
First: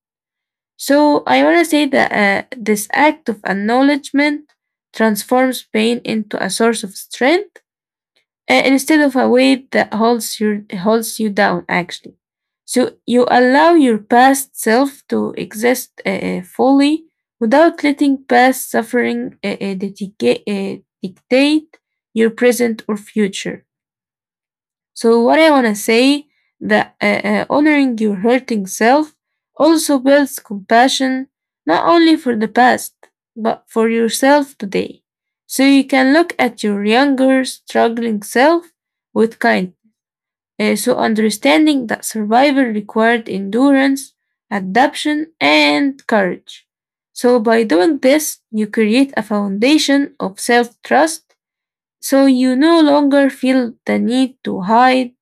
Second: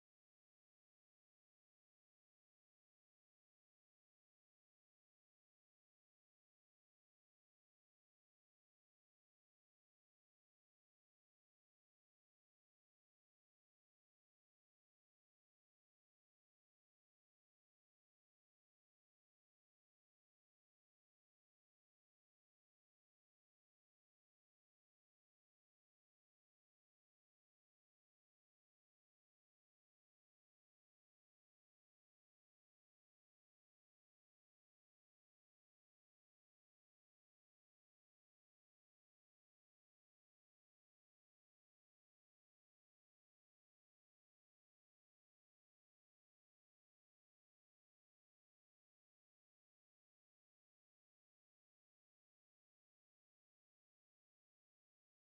S2: So I want to say that this act of acknowledgement transforms pain into a source of strength instead of a weight that holds you down, actually. So you allow your past self to exist fully without letting past suffering dictate your present or future. So what I want to say that honoring your hurting self also builds compassion not only for the past but for yourself today. So you can look at your younger struggling self with kindness. So understanding that survival required endurance, adaptation, and courage. So by doing this, you create a foundation of self-trust, so you no longer feel the need to hide,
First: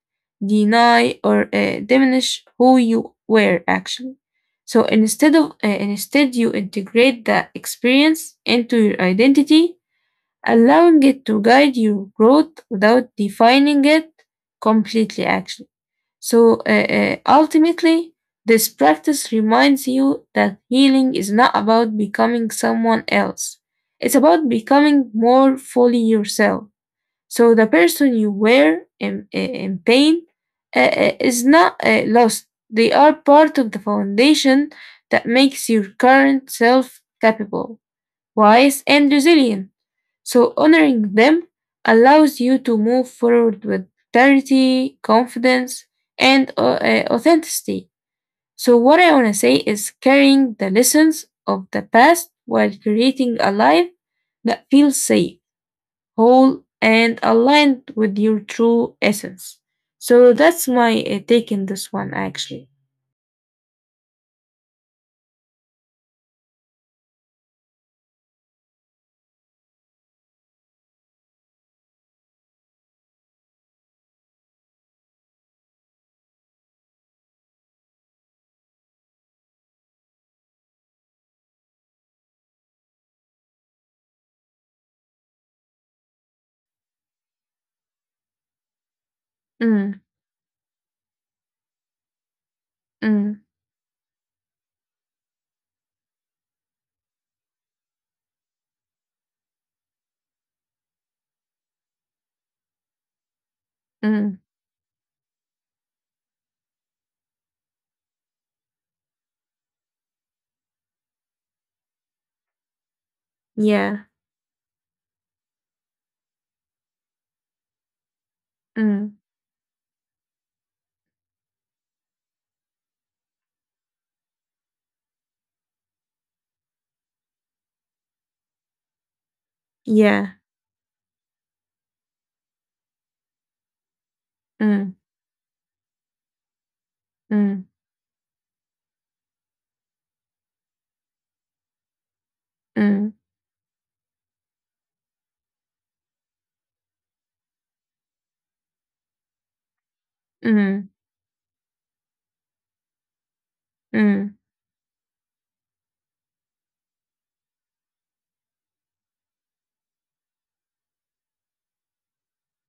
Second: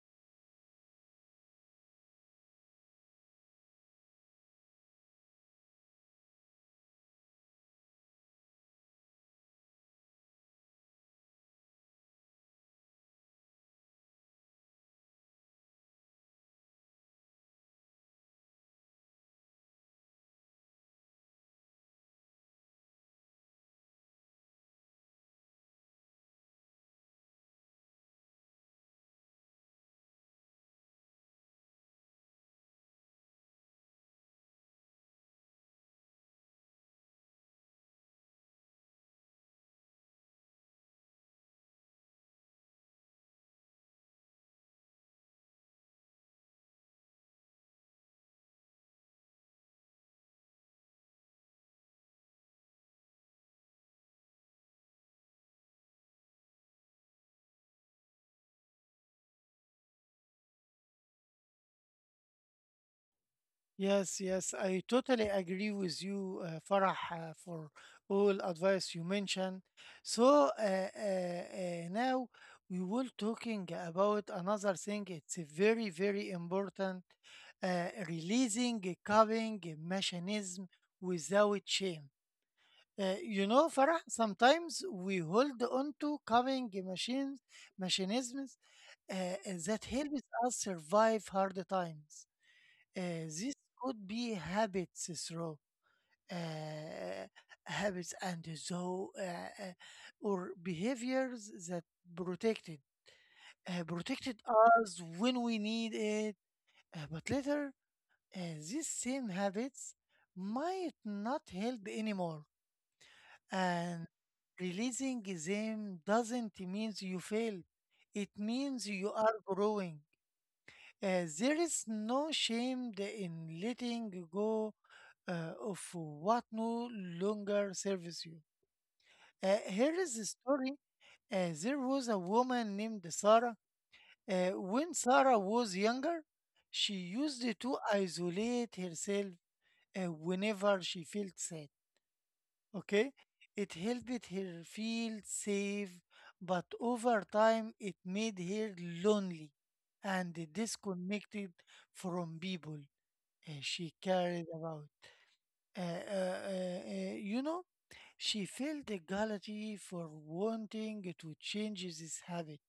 S2: deny, or diminish who you were, actually. So instead, you integrate the experience into your identity, allowing it to guide your growth without defining it completely, actually. So ultimately, this practice reminds you that healing is not about becoming someone else. It's about becoming more fully yourself. So the person you were in pain is not lost. They are part of the foundation that makes your current self capable, wise, and resilient. So honoring them allows you to move forward with clarity, confidence, and authenticity. So what I want to say is carrying the lessons of the past while creating a life that feels safe, whole, and aligned with your true essence. So that's my take in this one, actually.
S1: Yes, yes, I totally agree with you, Farah, for all advice you mentioned. So now we will talking about another thing. It's a very, very important. Releasing a coping mechanism without shame. You know, Farah, sometimes we hold on to coping machines, mechanisms uh, that
S2: Mm,
S1: helps us survive hard times.
S2: mm,
S1: This could be habits through uh, habits and so or behaviors that protected
S2: mm,
S1: protected us when we need it, but later uh, these same habits might not help anymore,
S2: yeah,
S1: and releasing them doesn't mean you failed. It means you
S2: mm,
S1: are growing. There is no shame in letting go of what no longer serves you. Here is a
S2: yeah,
S1: story. There was a woman named Sarah.
S2: mm,
S1: When Sarah was younger, she used
S2: mm,
S1: to isolate herself whenever she felt sad.
S2: mm,
S1: Okay? It helped her feel safe, but over time it made her lonely and
S2: mm,
S1: disconnected from people she
S2: mm,
S1: carried about. You know, she felt the guilty for wanting to change this habit.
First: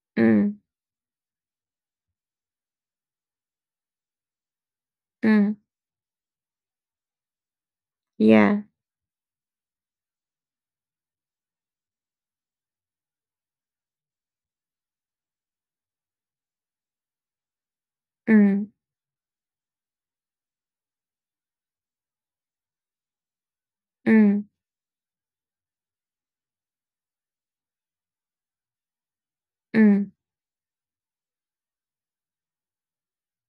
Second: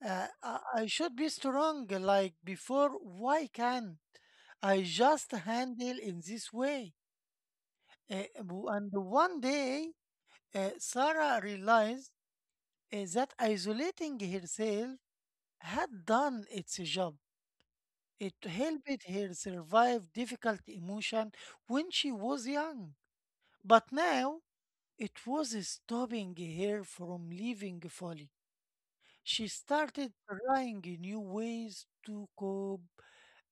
S2: mm,
S1: I should be strong like before. Why can't I just
S2: mm,
S1: handle in this way?
S2: yeah,
S1: And one day, Sarah realized that isolating herself had done its job. It
S2: mm,
S1: helped her survive difficult emotion when she was young. But now
S2: mm,
S1: it was stopping her from leaving fully. She started
S2: mm,
S1: trying new ways to cope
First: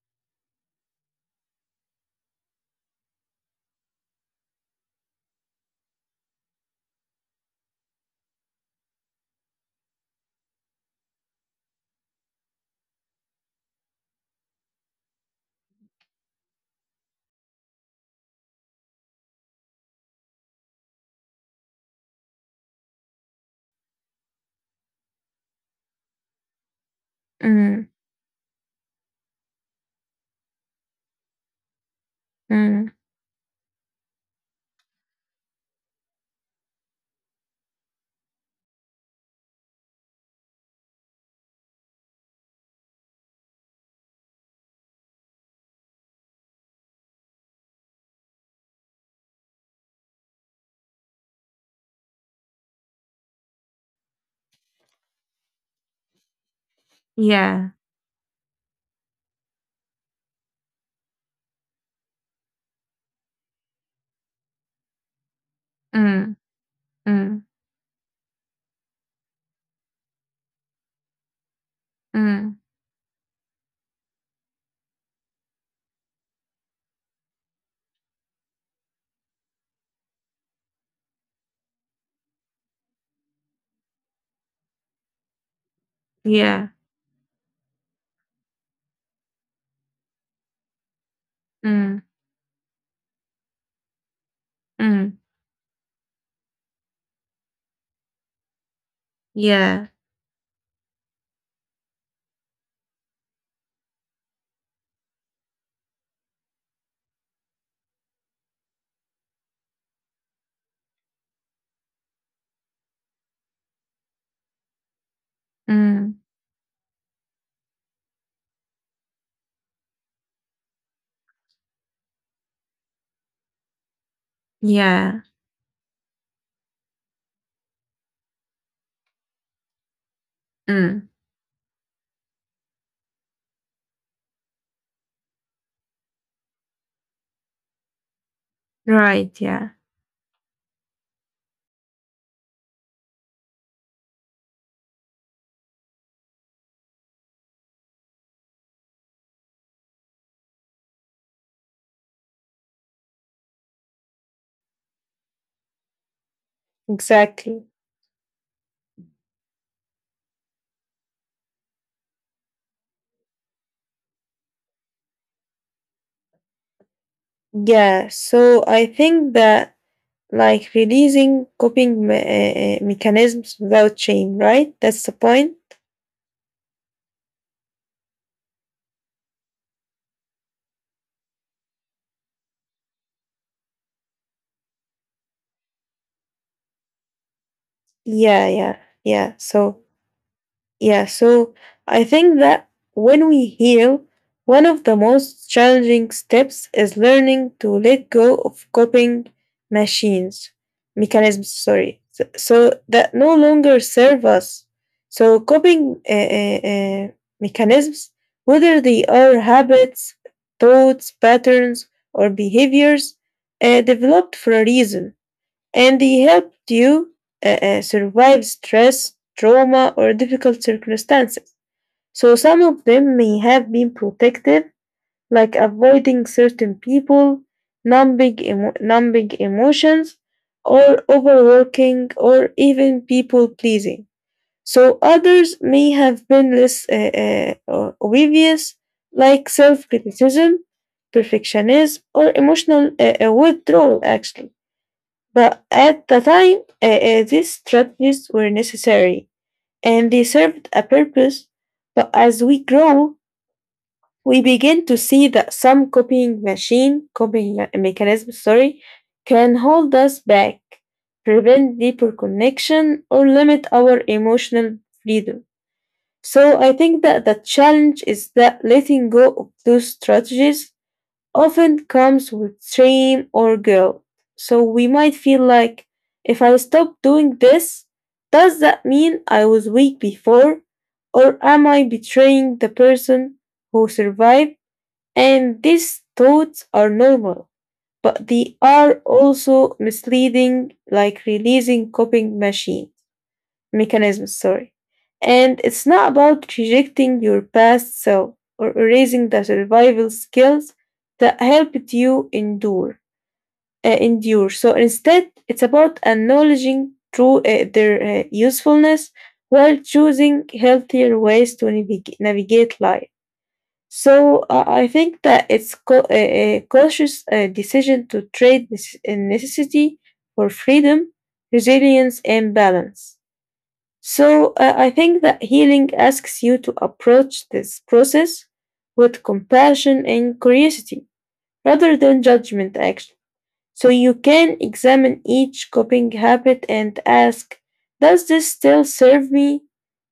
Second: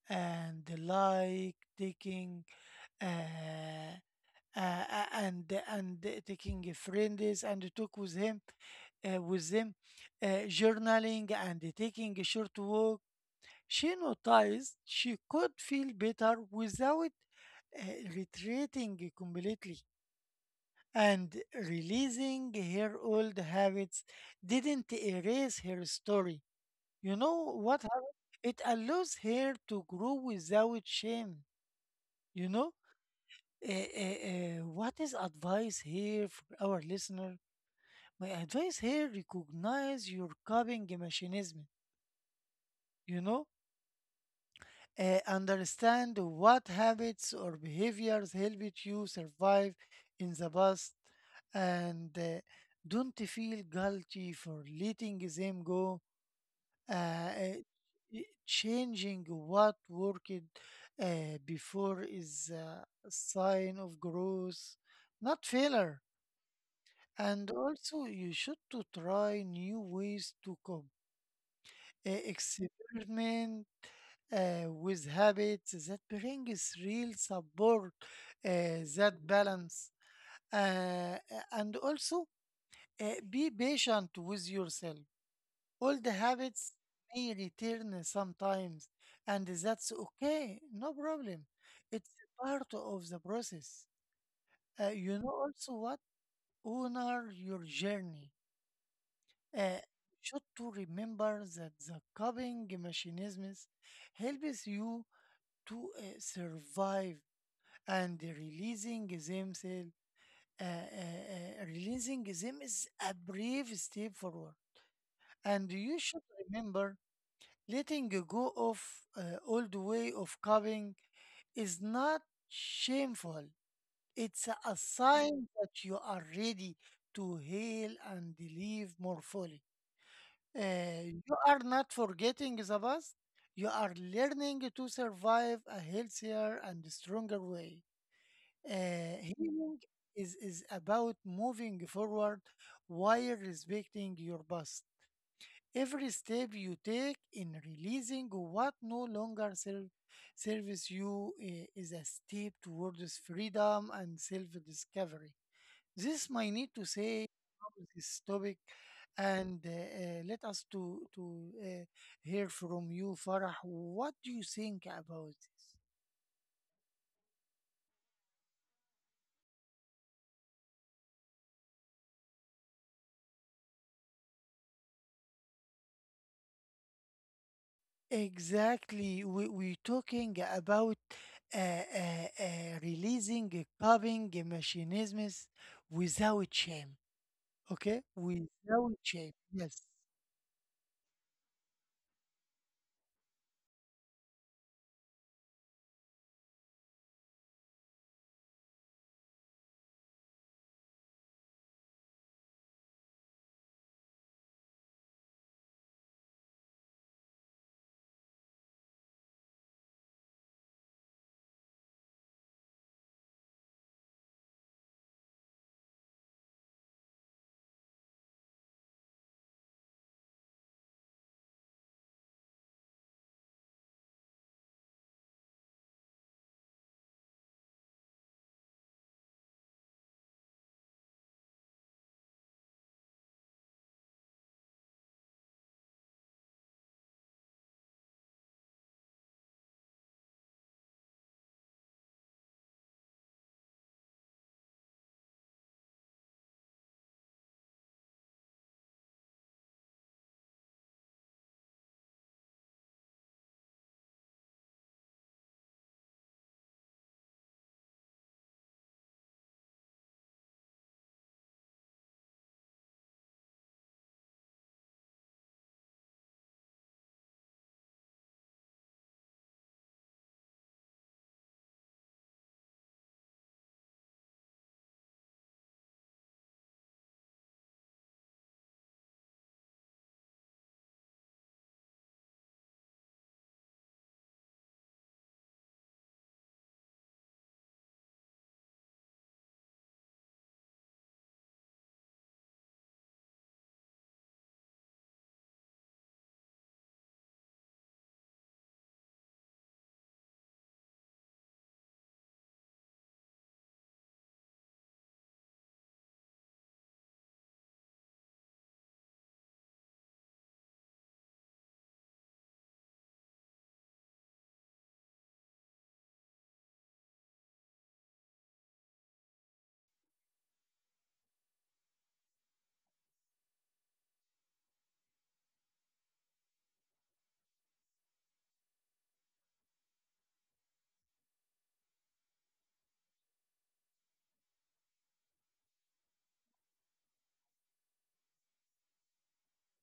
S1: and, like, taking uh, uh, and taking friends and talk with him with them, journaling and taking a short walk. She noticed she could feel better without retreating completely, and releasing her old habits didn't erase her story. You know
S2: mm,
S1: what happened? It allows her to grow without shame. You know.
S2: mm,
S1: What is advice here for our listener? My advice here: recognize your coping mechanism. You know. Understand what habits or behaviors helped you survive in the past, and don't feel guilty for letting them go. Uh, uh,
S2: yeah,
S1: changing what worked uh, before is a sign of growth, not failure.
S2: mm, mm,
S1: And also, you should to try new ways to cope.
S2: mm,
S1: Experiment with habits that brings real support, uh, that balance, uh, and also be patient with yourself. All the
S2: yeah,
S1: habits may return sometimes, and that's okay, no problem.
S2: mm,
S1: It's part of the process.
S2: mm,
S1: You know also what? Honor your journey.
S2: yeah,
S1: Uh, should to remember that the coping mechanisms helps you to survive and releasing themselves. Releasing them is a brave step forward, and you
S2: mm,
S1: should remember, letting go of uh, old way of coping is not shameful. It's a
S2: yeah,
S1: sign that you are ready to heal and live more fully.
S2: mm,
S1: You are not forgetting the past. You are learning to survive a healthier and stronger way.
S2: right, yeah,
S1: Healing is about moving forward while respecting your past. Every step you take in releasing what no serves you is a step towards freedom and self discovery. This might need to say
S2: exactly.
S1: about this topic, and let us to hear from you, Farah. What do you think about this?
S2: Yeah, so I think that like releasing mechanisms without shame, right? That's the point.
S1: Exactly. We're talking about releasing a coping mechanisms without shame. Okay?
S2: Yeah, yeah,
S1: Without
S2: yeah.
S1: shame.
S2: So
S1: Yes.
S2: yeah, so I think that when we heal, one of the most challenging steps is learning to let go of machines, mechanisms, sorry, so that no longer serve us. So coping mechanisms, whether they are habits, thoughts, patterns, or behaviors, developed for a reason, and they helped you survive stress, trauma, or difficult circumstances. So some of them may have been protective, like avoiding certain people, numbing emotions, or overworking, or even people pleasing. So others may have been less or obvious, like self criticism, perfectionism, or emotional withdrawal, actually. But at the time, these strategies were necessary and they served a purpose. But as we grow, we begin to see that some copying machine, copying me- mechanism, sorry, can hold us back, prevent deeper connection, or limit our emotional freedom. So I think that the challenge is that letting go of those strategies often comes with shame or guilt. So we might feel like, if I stop doing this, does that mean I was weak before? Or am I betraying the person who survived? And these thoughts are normal, but they are also misleading, like releasing coping machine mechanisms, sorry. And it's not about rejecting your past self or erasing the survival skills that helped you endure. So instead, it's about acknowledging through their usefulness while choosing healthier ways to navig- navigate life. So I think that it's a cautious decision to trade this necessity for freedom, resilience, and balance. So I think that healing asks you to approach this process with compassion and curiosity rather than judgment, actually. So you can examine each coping habit and ask, does this still serve me?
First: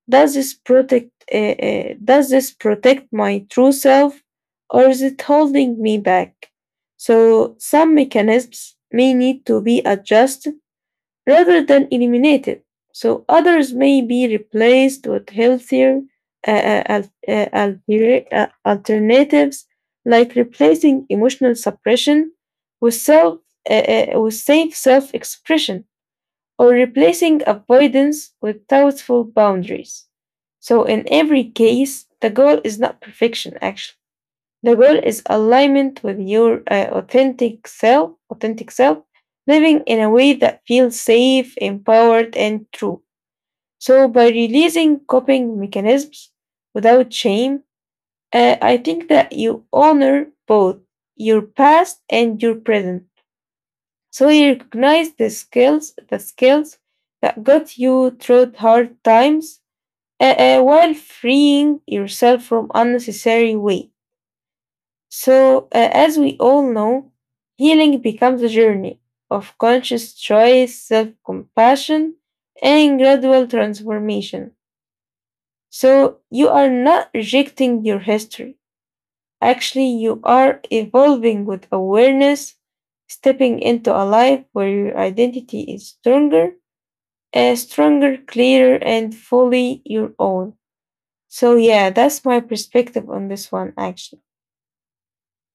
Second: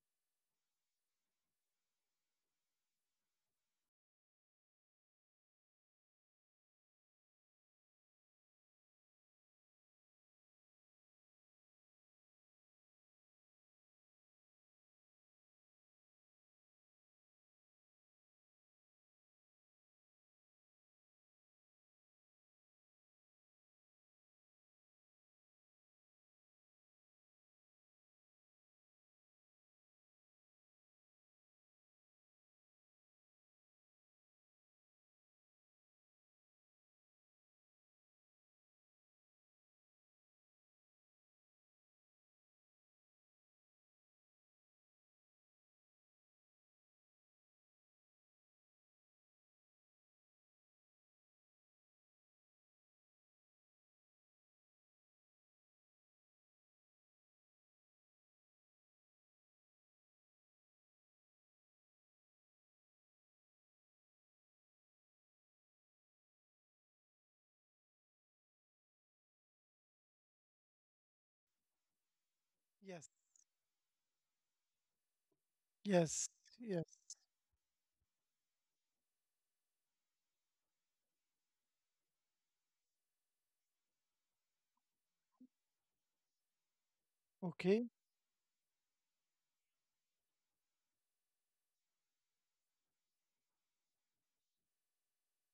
S2: Does this protect my true self, or is it holding me back? So some mechanisms may need to be adjusted rather than eliminated. So others may be replaced with healthier alternatives, like replacing emotional suppression with self with safe self-expression, or replacing avoidance with thoughtful boundaries. So in every case, the goal is not perfection, actually. The goal is alignment with your authentic self, living in a way that feels safe, empowered, and true. So by releasing coping mechanisms without shame, I think that you honor both your past and your present. So you recognize the skills that got you through hard times, while freeing yourself from unnecessary weight. So as we all know, healing becomes a journey of conscious choice, self compassion, and
S1: Yes.
S2: gradual transformation. So
S1: Yes.
S2: you are
S1: Yes.
S2: not rejecting your history. Actually, you are evolving with awareness, stepping into a life where your identity is
S1: Okay.
S2: stronger, clearer, and fully your own. So yeah, that's my perspective on this one, actually.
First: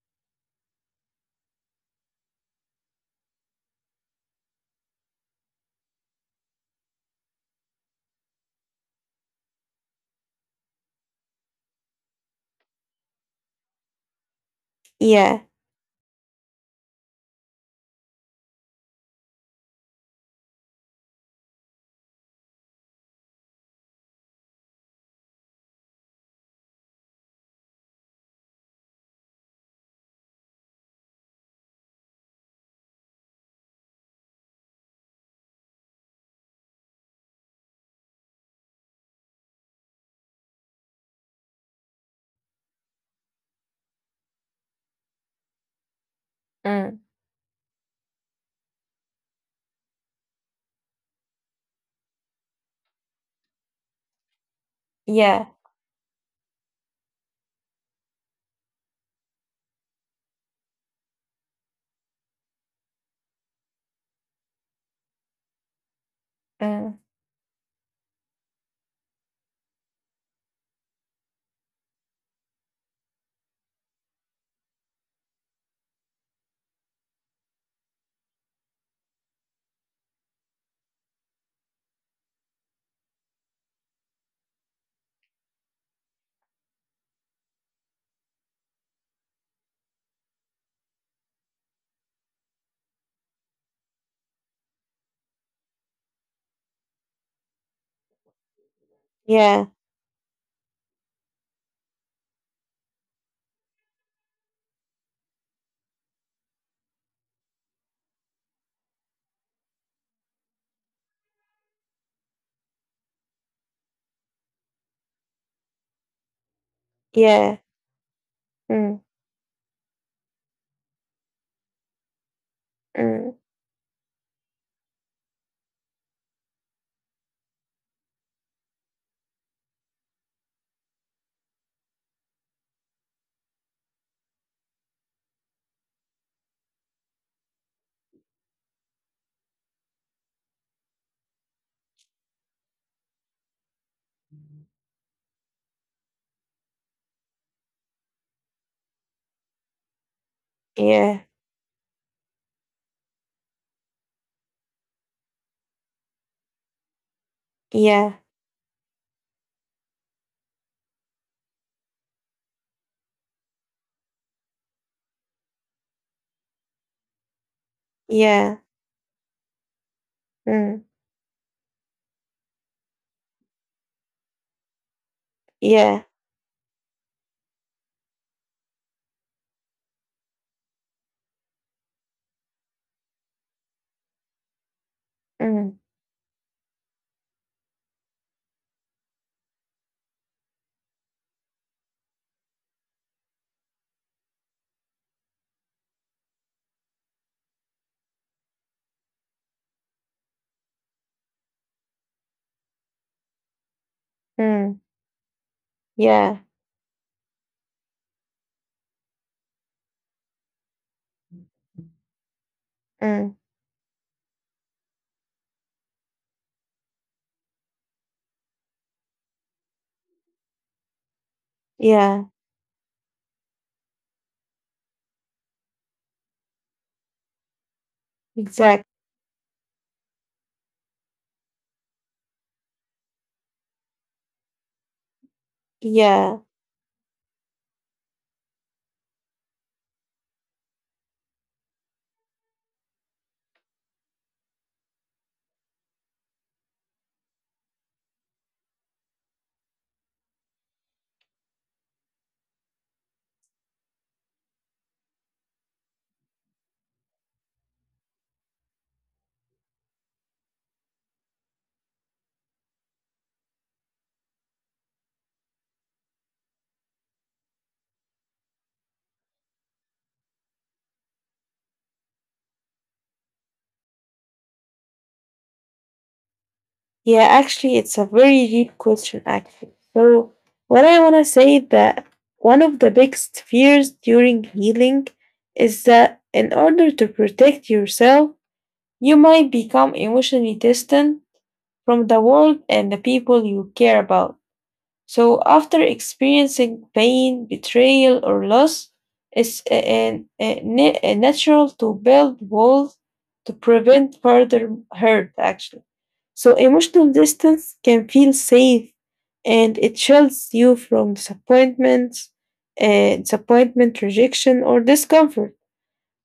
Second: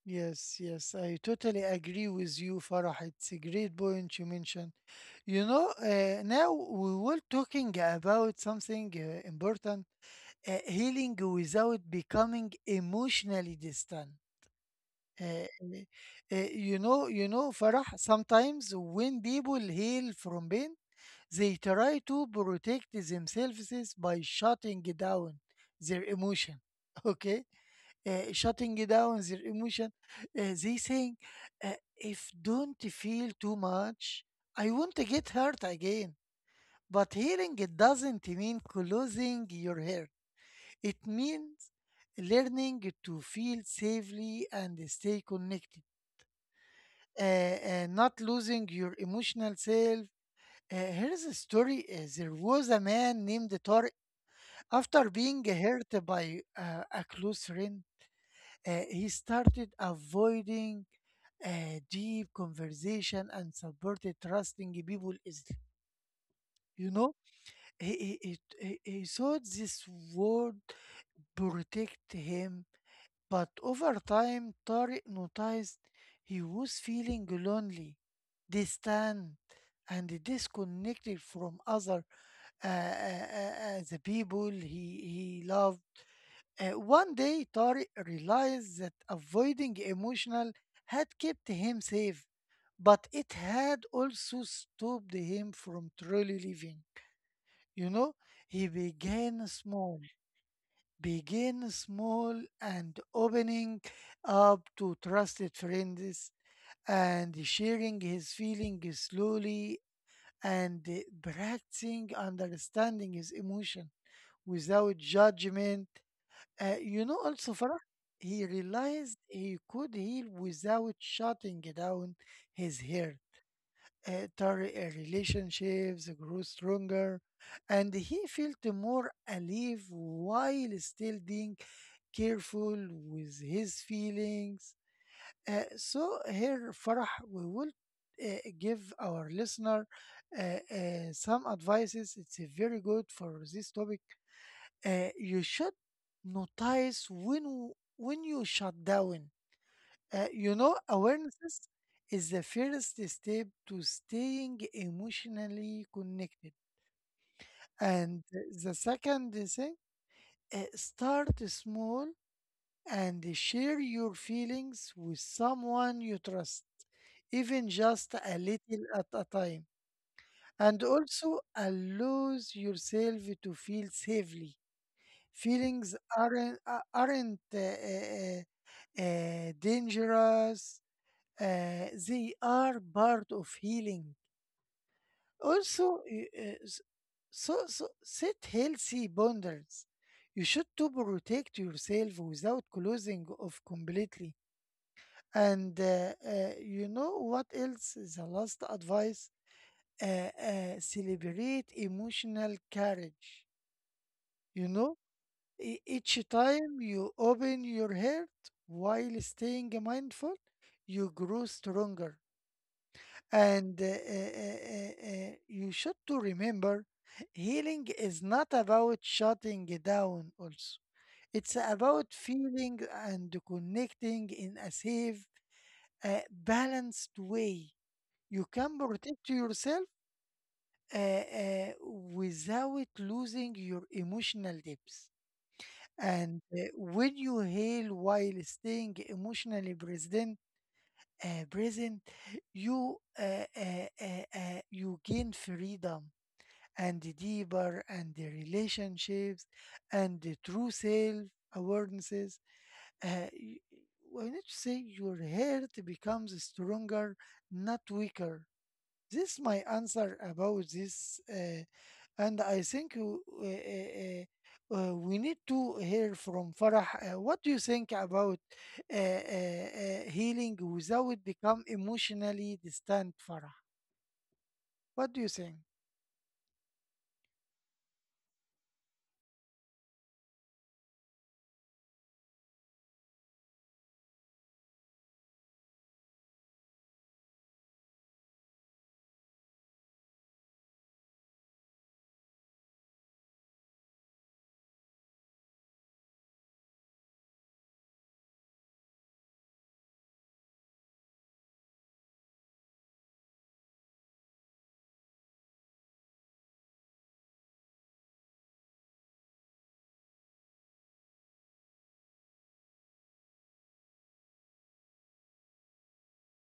S1: Yes. Yes. I totally agree with you, Farah. It's a great point you mentioned. You know, now we were talking about something important, healing without becoming emotionally distant.
S2: Yeah.
S1: Uh, you know, you know, Farah, sometimes when people heal from pain, they try to protect themselves by shutting down their emotion. Okay, shutting down their emotion. They saying, uh, if don't feel too much, I won't get hurt again. But healing it doesn't mean closing your heart. It means learning to feel safely and stay connected
S2: Mm.
S1: not losing your emotional self. Here's a story. There was a man named Tariq. After being
S2: Yeah.
S1: hurt by a close friend, he started avoiding deep conversation and supported trusting people easily. You
S2: Mm.
S1: know, he, he, he, he thought this would protect him. But over time, Tariq noticed he was feeling lonely, distant, and disconnected from other the people he loved. One day, Tariq realized that avoiding emotional had kept him safe, but it had also stopped him from truly living. You know, he began
S2: Yeah.
S1: small. Begin small and opening up to trusted friends and sharing his feelings slowly and practicing understanding his emotion without judgment. You know, also,
S2: Yeah.
S1: Farah, he
S2: Mm,
S1: realized he could heal without shutting down his hair.
S2: mm.
S1: Relationships grew stronger and he felt more alive while still being careful with his feelings. So here, Farah, we will give our listener uh, some advices. It's very good for this topic. You should notice when you shut down. You know,
S2: Yeah.
S1: awareness is the first step to staying emotionally connected. And
S2: Yeah.
S1: the second thing, start small and share your feelings with someone you trust, even just a
S2: Yeah.
S1: little at a time. And
S2: Mm.
S1: also allows yourself to feel safely. Feelings
S2: Yeah.
S1: aren't, uh, aren't uh, uh, uh, uh, dangerous, they are part of healing.
S2: Mm.
S1: Also, so set healthy boundaries. You should to protect yourself without closing off completely. And you know what else? The last advice, celebrate emotional courage. You
S2: Mm.
S1: know, each
S2: Yeah.
S1: time you open your heart while staying mindful, you grow stronger.
S2: Mm.
S1: And you should to remember healing is not about shutting down also. It's about
S2: Yeah.
S1: feeling and connecting in a safe, balanced way. You can
S2: Exactly.
S1: protect yourself without losing your emotional depth. And
S2: Yeah.
S1: uh, when you heal while staying emotionally present, uh, present, you uh, uh, you gain freedom and deeper and the relationships and the true self awarenesses. Uh, y- why not say your heart becomes stronger, not weaker. This is my answer about this, and I think we need to hear from Farah. What do you think about healing without become emotionally distant, Farah? What do you think?
S2: Yeah. Actually, it's a very deep question, actually. So what I want to say that one of the biggest fears during healing is that in order to protect yourself, you might become emotionally distant from the world and the people you care about. So after experiencing pain, betrayal, or loss, it's natural to build walls to prevent further hurt, actually. So emotional distance can feel safe, and it shields you from disappointment, rejection, or discomfort.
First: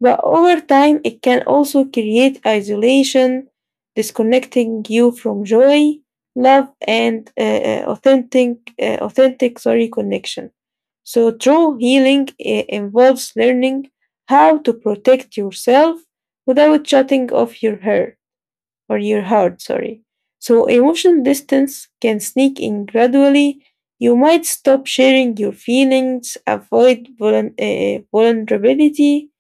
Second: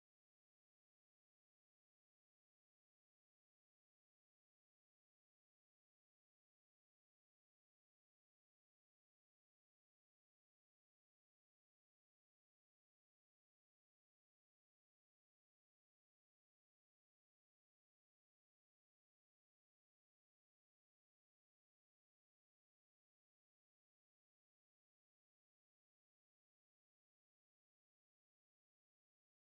S2: But over time, it can also create isolation, disconnecting you from joy, love, and authentic, sorry, connection. So true healing involves learning how to protect yourself without shutting off your hair or your heart, sorry. So emotional distance can sneak in gradually. You might stop sharing your feelings, avoid vulnerability,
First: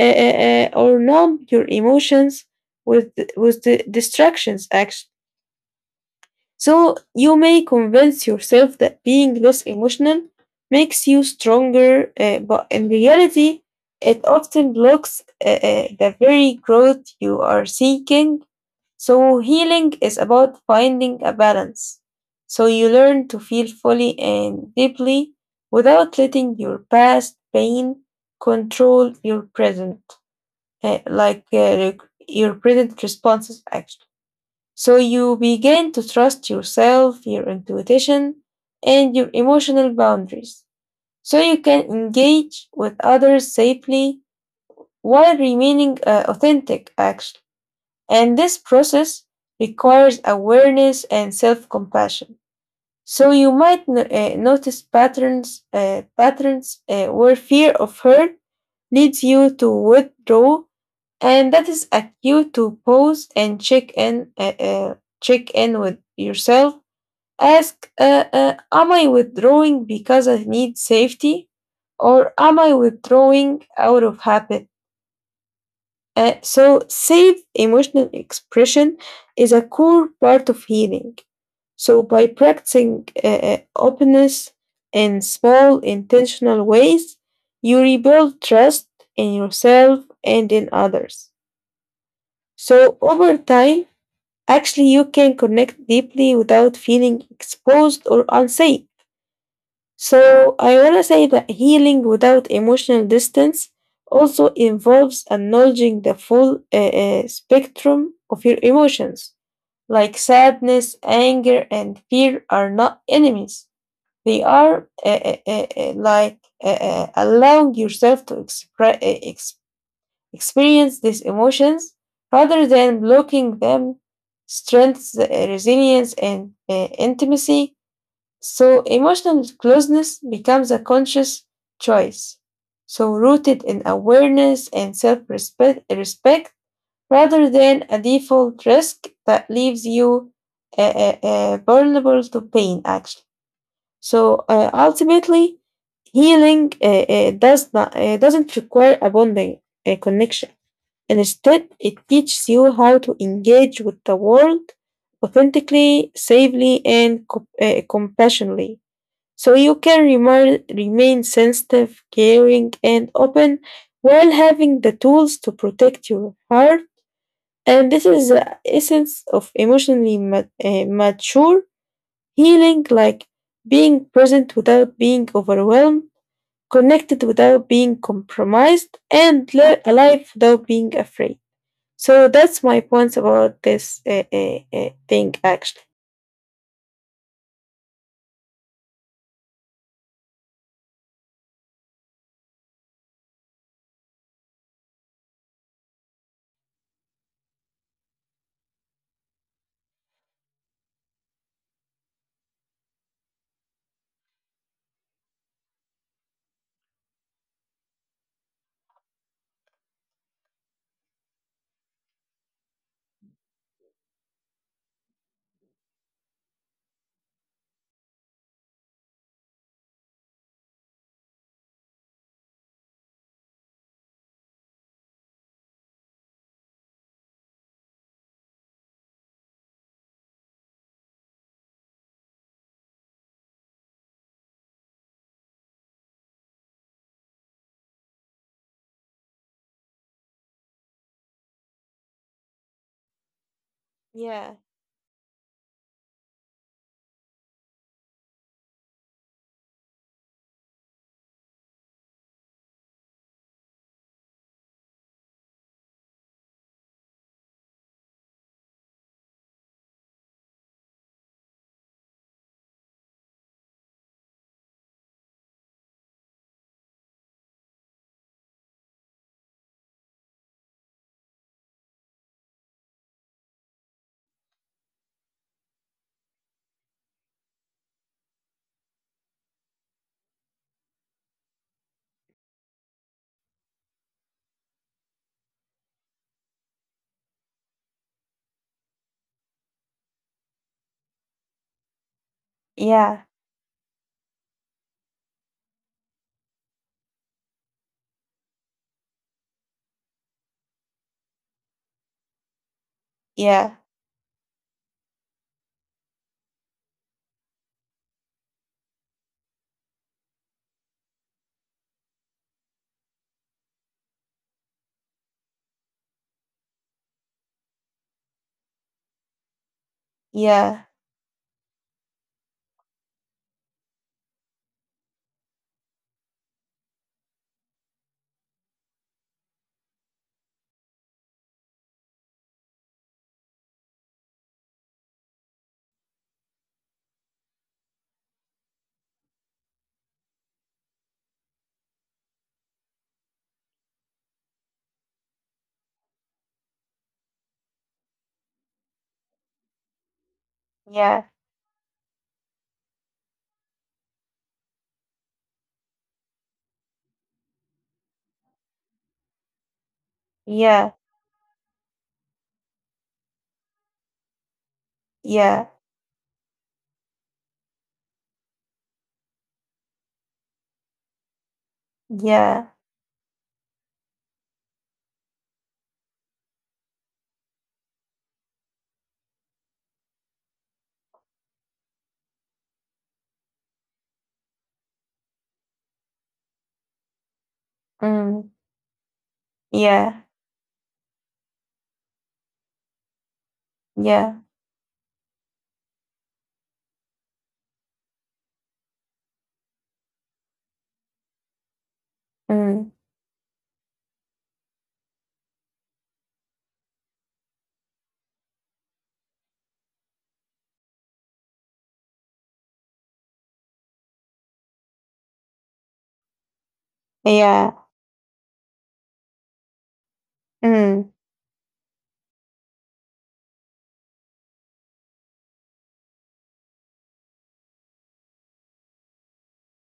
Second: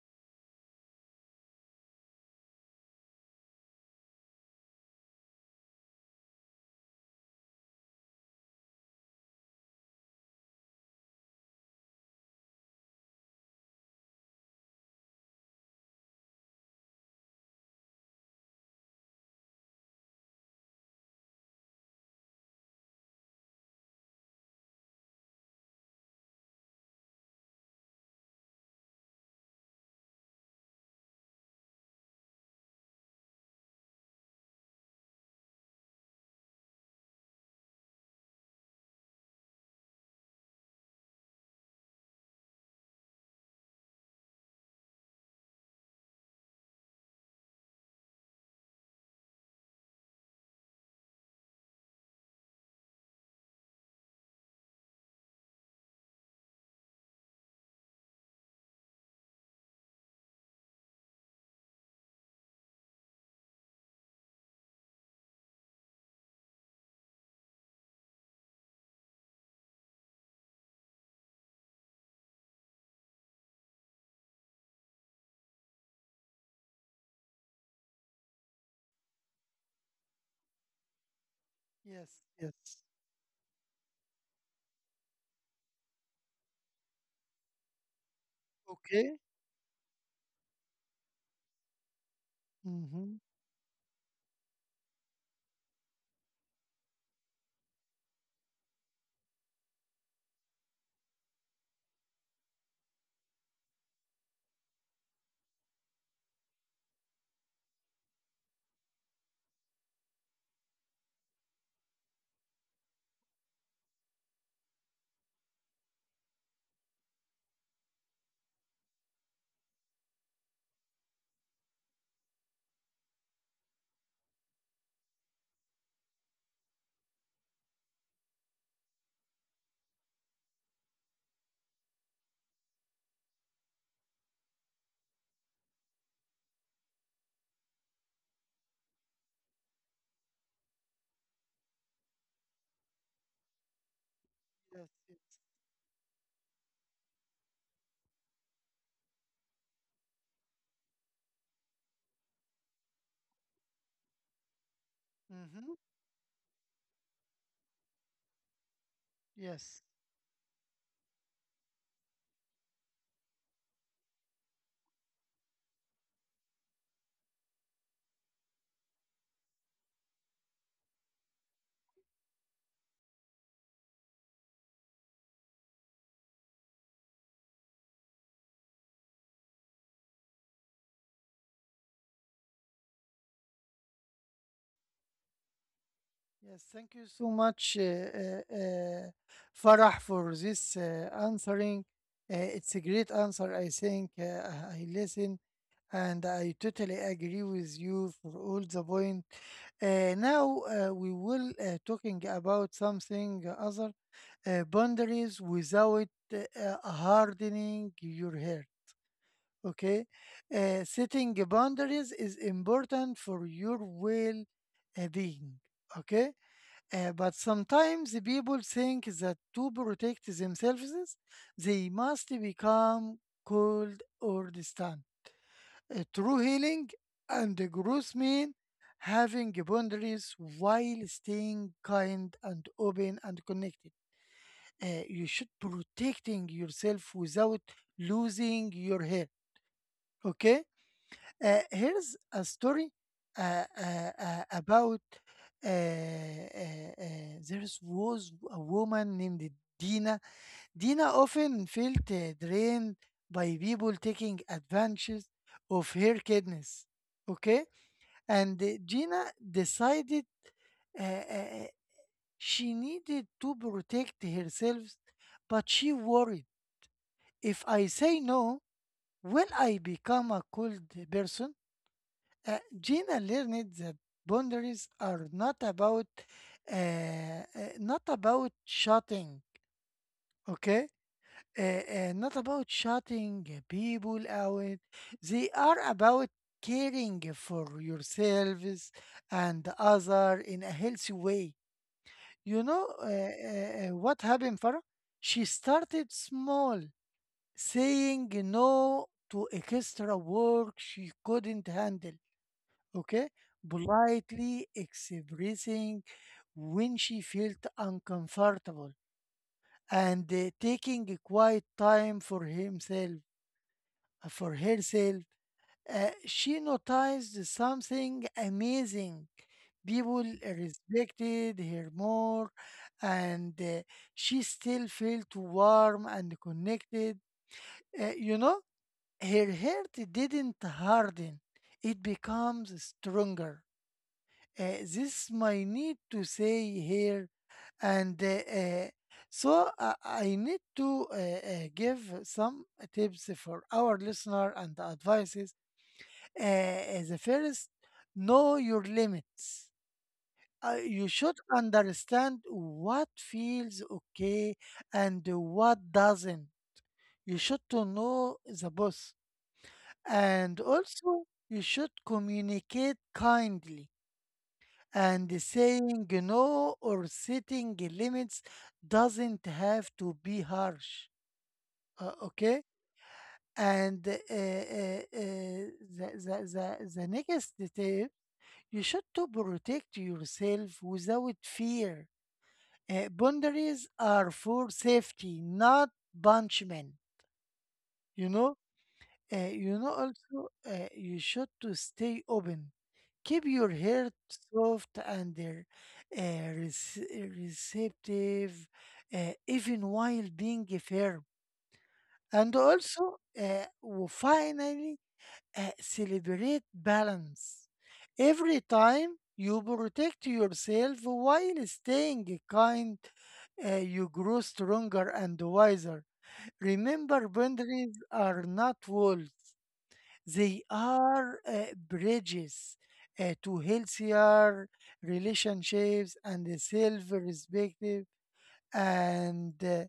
S2: or numb your emotions with the distractions, actually. So you may convince yourself that being less emotional makes you stronger, but in reality it often blocks the very growth you are seeking. So healing is about finding a balance. So you learn to feel fully and deeply without letting your past pain control your present, your present responses, actually. So you begin to trust yourself, your intuition, and your emotional boundaries. So you can engage with others safely while remaining authentic, actually. And this process requires awareness and self compassion. So you might notice patterns where fear of hurt leads you to withdraw, and that is a cue to pause and check in with yourself. Ask, am I withdrawing because I need safety, or am I withdrawing out of habit? So safe emotional expression is a core part of healing. So
S1: Yes,
S2: by
S1: yes.
S2: practicing openness in small intentional ways, you rebuild trust
S1: Okay.
S2: in yourself and in others. So
S1: Mm-hmm.
S2: over time, actually, you can connect deeply without feeling exposed or unsafe. So I want to say that healing without emotional distance also involves acknowledging the full spectrum of your emotions. Like sadness, anger, and fear are not enemies. They are allowing yourself to experience these emotions rather than blocking them strengthens resilience and intimacy. So emotional closeness becomes a conscious choice. So rooted in awareness and self respect rather than a default risk that leaves you vulnerable to pain, actually. So
S1: Yes, yes.
S2: ultimately, healing doesn't require a bonding connection. Instead, it teaches you how to engage with the world
S1: Mm-hmm.
S2: authentically, safely, and compassionately. So you
S1: Yes,
S2: can remain sensitive, caring, and open while having the tools to protect your heart. And this is the essence of emotionally mature healing, like being present without being overwhelmed, connected without being compromised, and alive without being afraid. So that's my point about this thing, actually.
S1: yes. Thank you so much, Farah, for this answering. It's a great answer, I think. Uh, I listen. And I totally agree with you for all the point. Now we will talking about something other, boundaries without hardening your hair. Okay, setting boundaries is important for your well being. Okay, but sometimes people think that to protect themselves, they must become cold or distant. A true healing and the growth mean having boundaries while staying kind and open and connected. You should protecting yourself without losing your hair. Okay, here's a story
S2: Yeah,
S1: about there was a woman named Dina. Dina often felt drained by people taking advantage of her kindness. Okay, and Gina decided uh, uh, uh, she needed to protect herself, but she worried, if I say no, will I become a cold person? Gina learned that boundaries are uh, uh, not about shutting, okay? Not about shutting people out. They are about caring for yourselves and other in a healthy way. You know,
S2: yeah,
S1: what happened, Farah? She started small, saying no to extra work she couldn't handle. Okay,
S2: yeah,
S1: politely expressing when she felt uncomfortable and taking a quiet time for himself for herself. She noticed something amazing. People
S2: yeah,
S1: respected her more, and she still felt warm and connected. You know, her heart didn't harden, it becomes stronger. This my need to say here, and I need to give some tips for our listener and advices. The first, know your limits. You
S2: yeah,
S1: should understand what feels okay and what doesn't. You should to know the boss, and
S2: yeah,
S1: also you should communicate kindly. And
S2: yeah,
S1: saying no or setting limits doesn't have to be harsh.
S2: yeah,
S1: Okay, and the next detail, you should to protect yourself without fear. Boundaries are for safety, not punishment. You
S2: mm,
S1: know, you know
S2: yeah,
S1: also you should to stay open. Keep your heart
S2: yeah,
S1: soft and uh, rece- receptive, even while being firm. And
S2: mm,
S1: also, finally, celebrate balance. Every time you protect yourself while staying kind, you grow stronger and wiser. Remember,
S2: yeah,
S1: boundaries are not walls, they
S2: mm,
S1: are bridges to healthier relationships and self respect. And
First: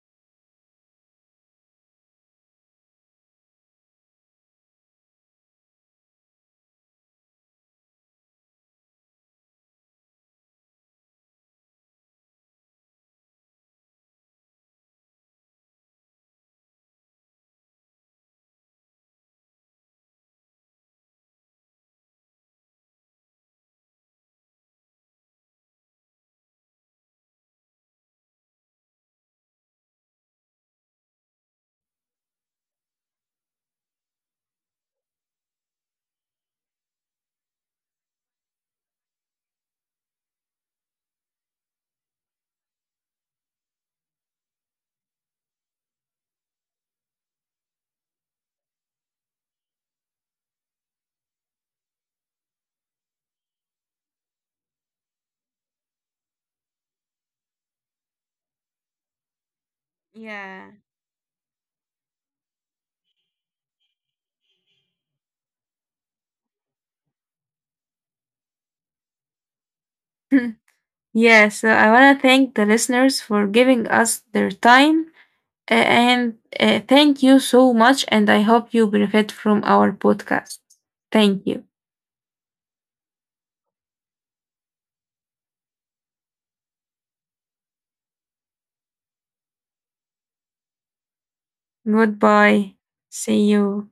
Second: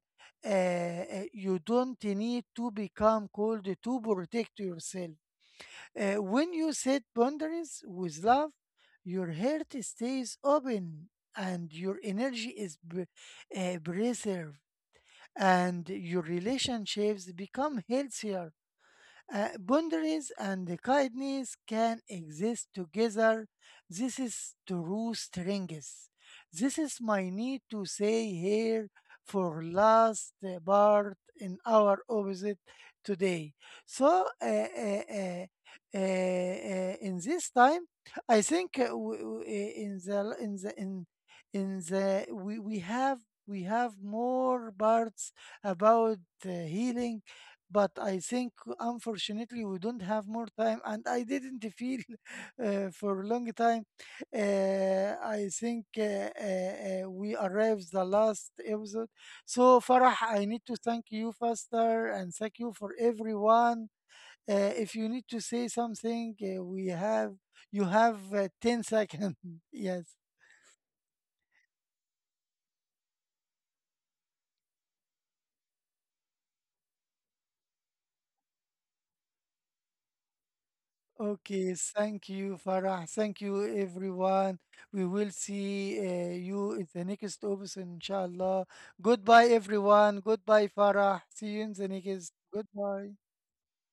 S1: You don't need to become cold to protect yourself. When you set boundaries with love, your heart stays open and your energy is preserved, and your relationships become healthier. Boundaries and kindness can exist together. This is true strength. This is my need to say here for last part in our opposite today. So in this time, I think w- w- in the in the in the we have more parts about healing, but I think, unfortunately, we don't have more time, and I didn't feel for a long time. I think uh, we arrived the last episode. So, Farah, I need
S2: yeah.
S1: to thank you, Faster, and thank you for everyone. Uh, if you need to say something, we have you have 10 seconds. Yes.
S2: Yeah, so I want to thank the listeners for giving us their time. And thank you so much. And I hope you benefit from our podcast. Thank you.
S1: Okay, thank you, Farah. Thank you, everyone. We will see you in the next episode, inshallah. Goodbye, everyone. Goodbye, Farah. See you in the next.
S2: Goodbye.
S1: Goodbye.
S2: See you.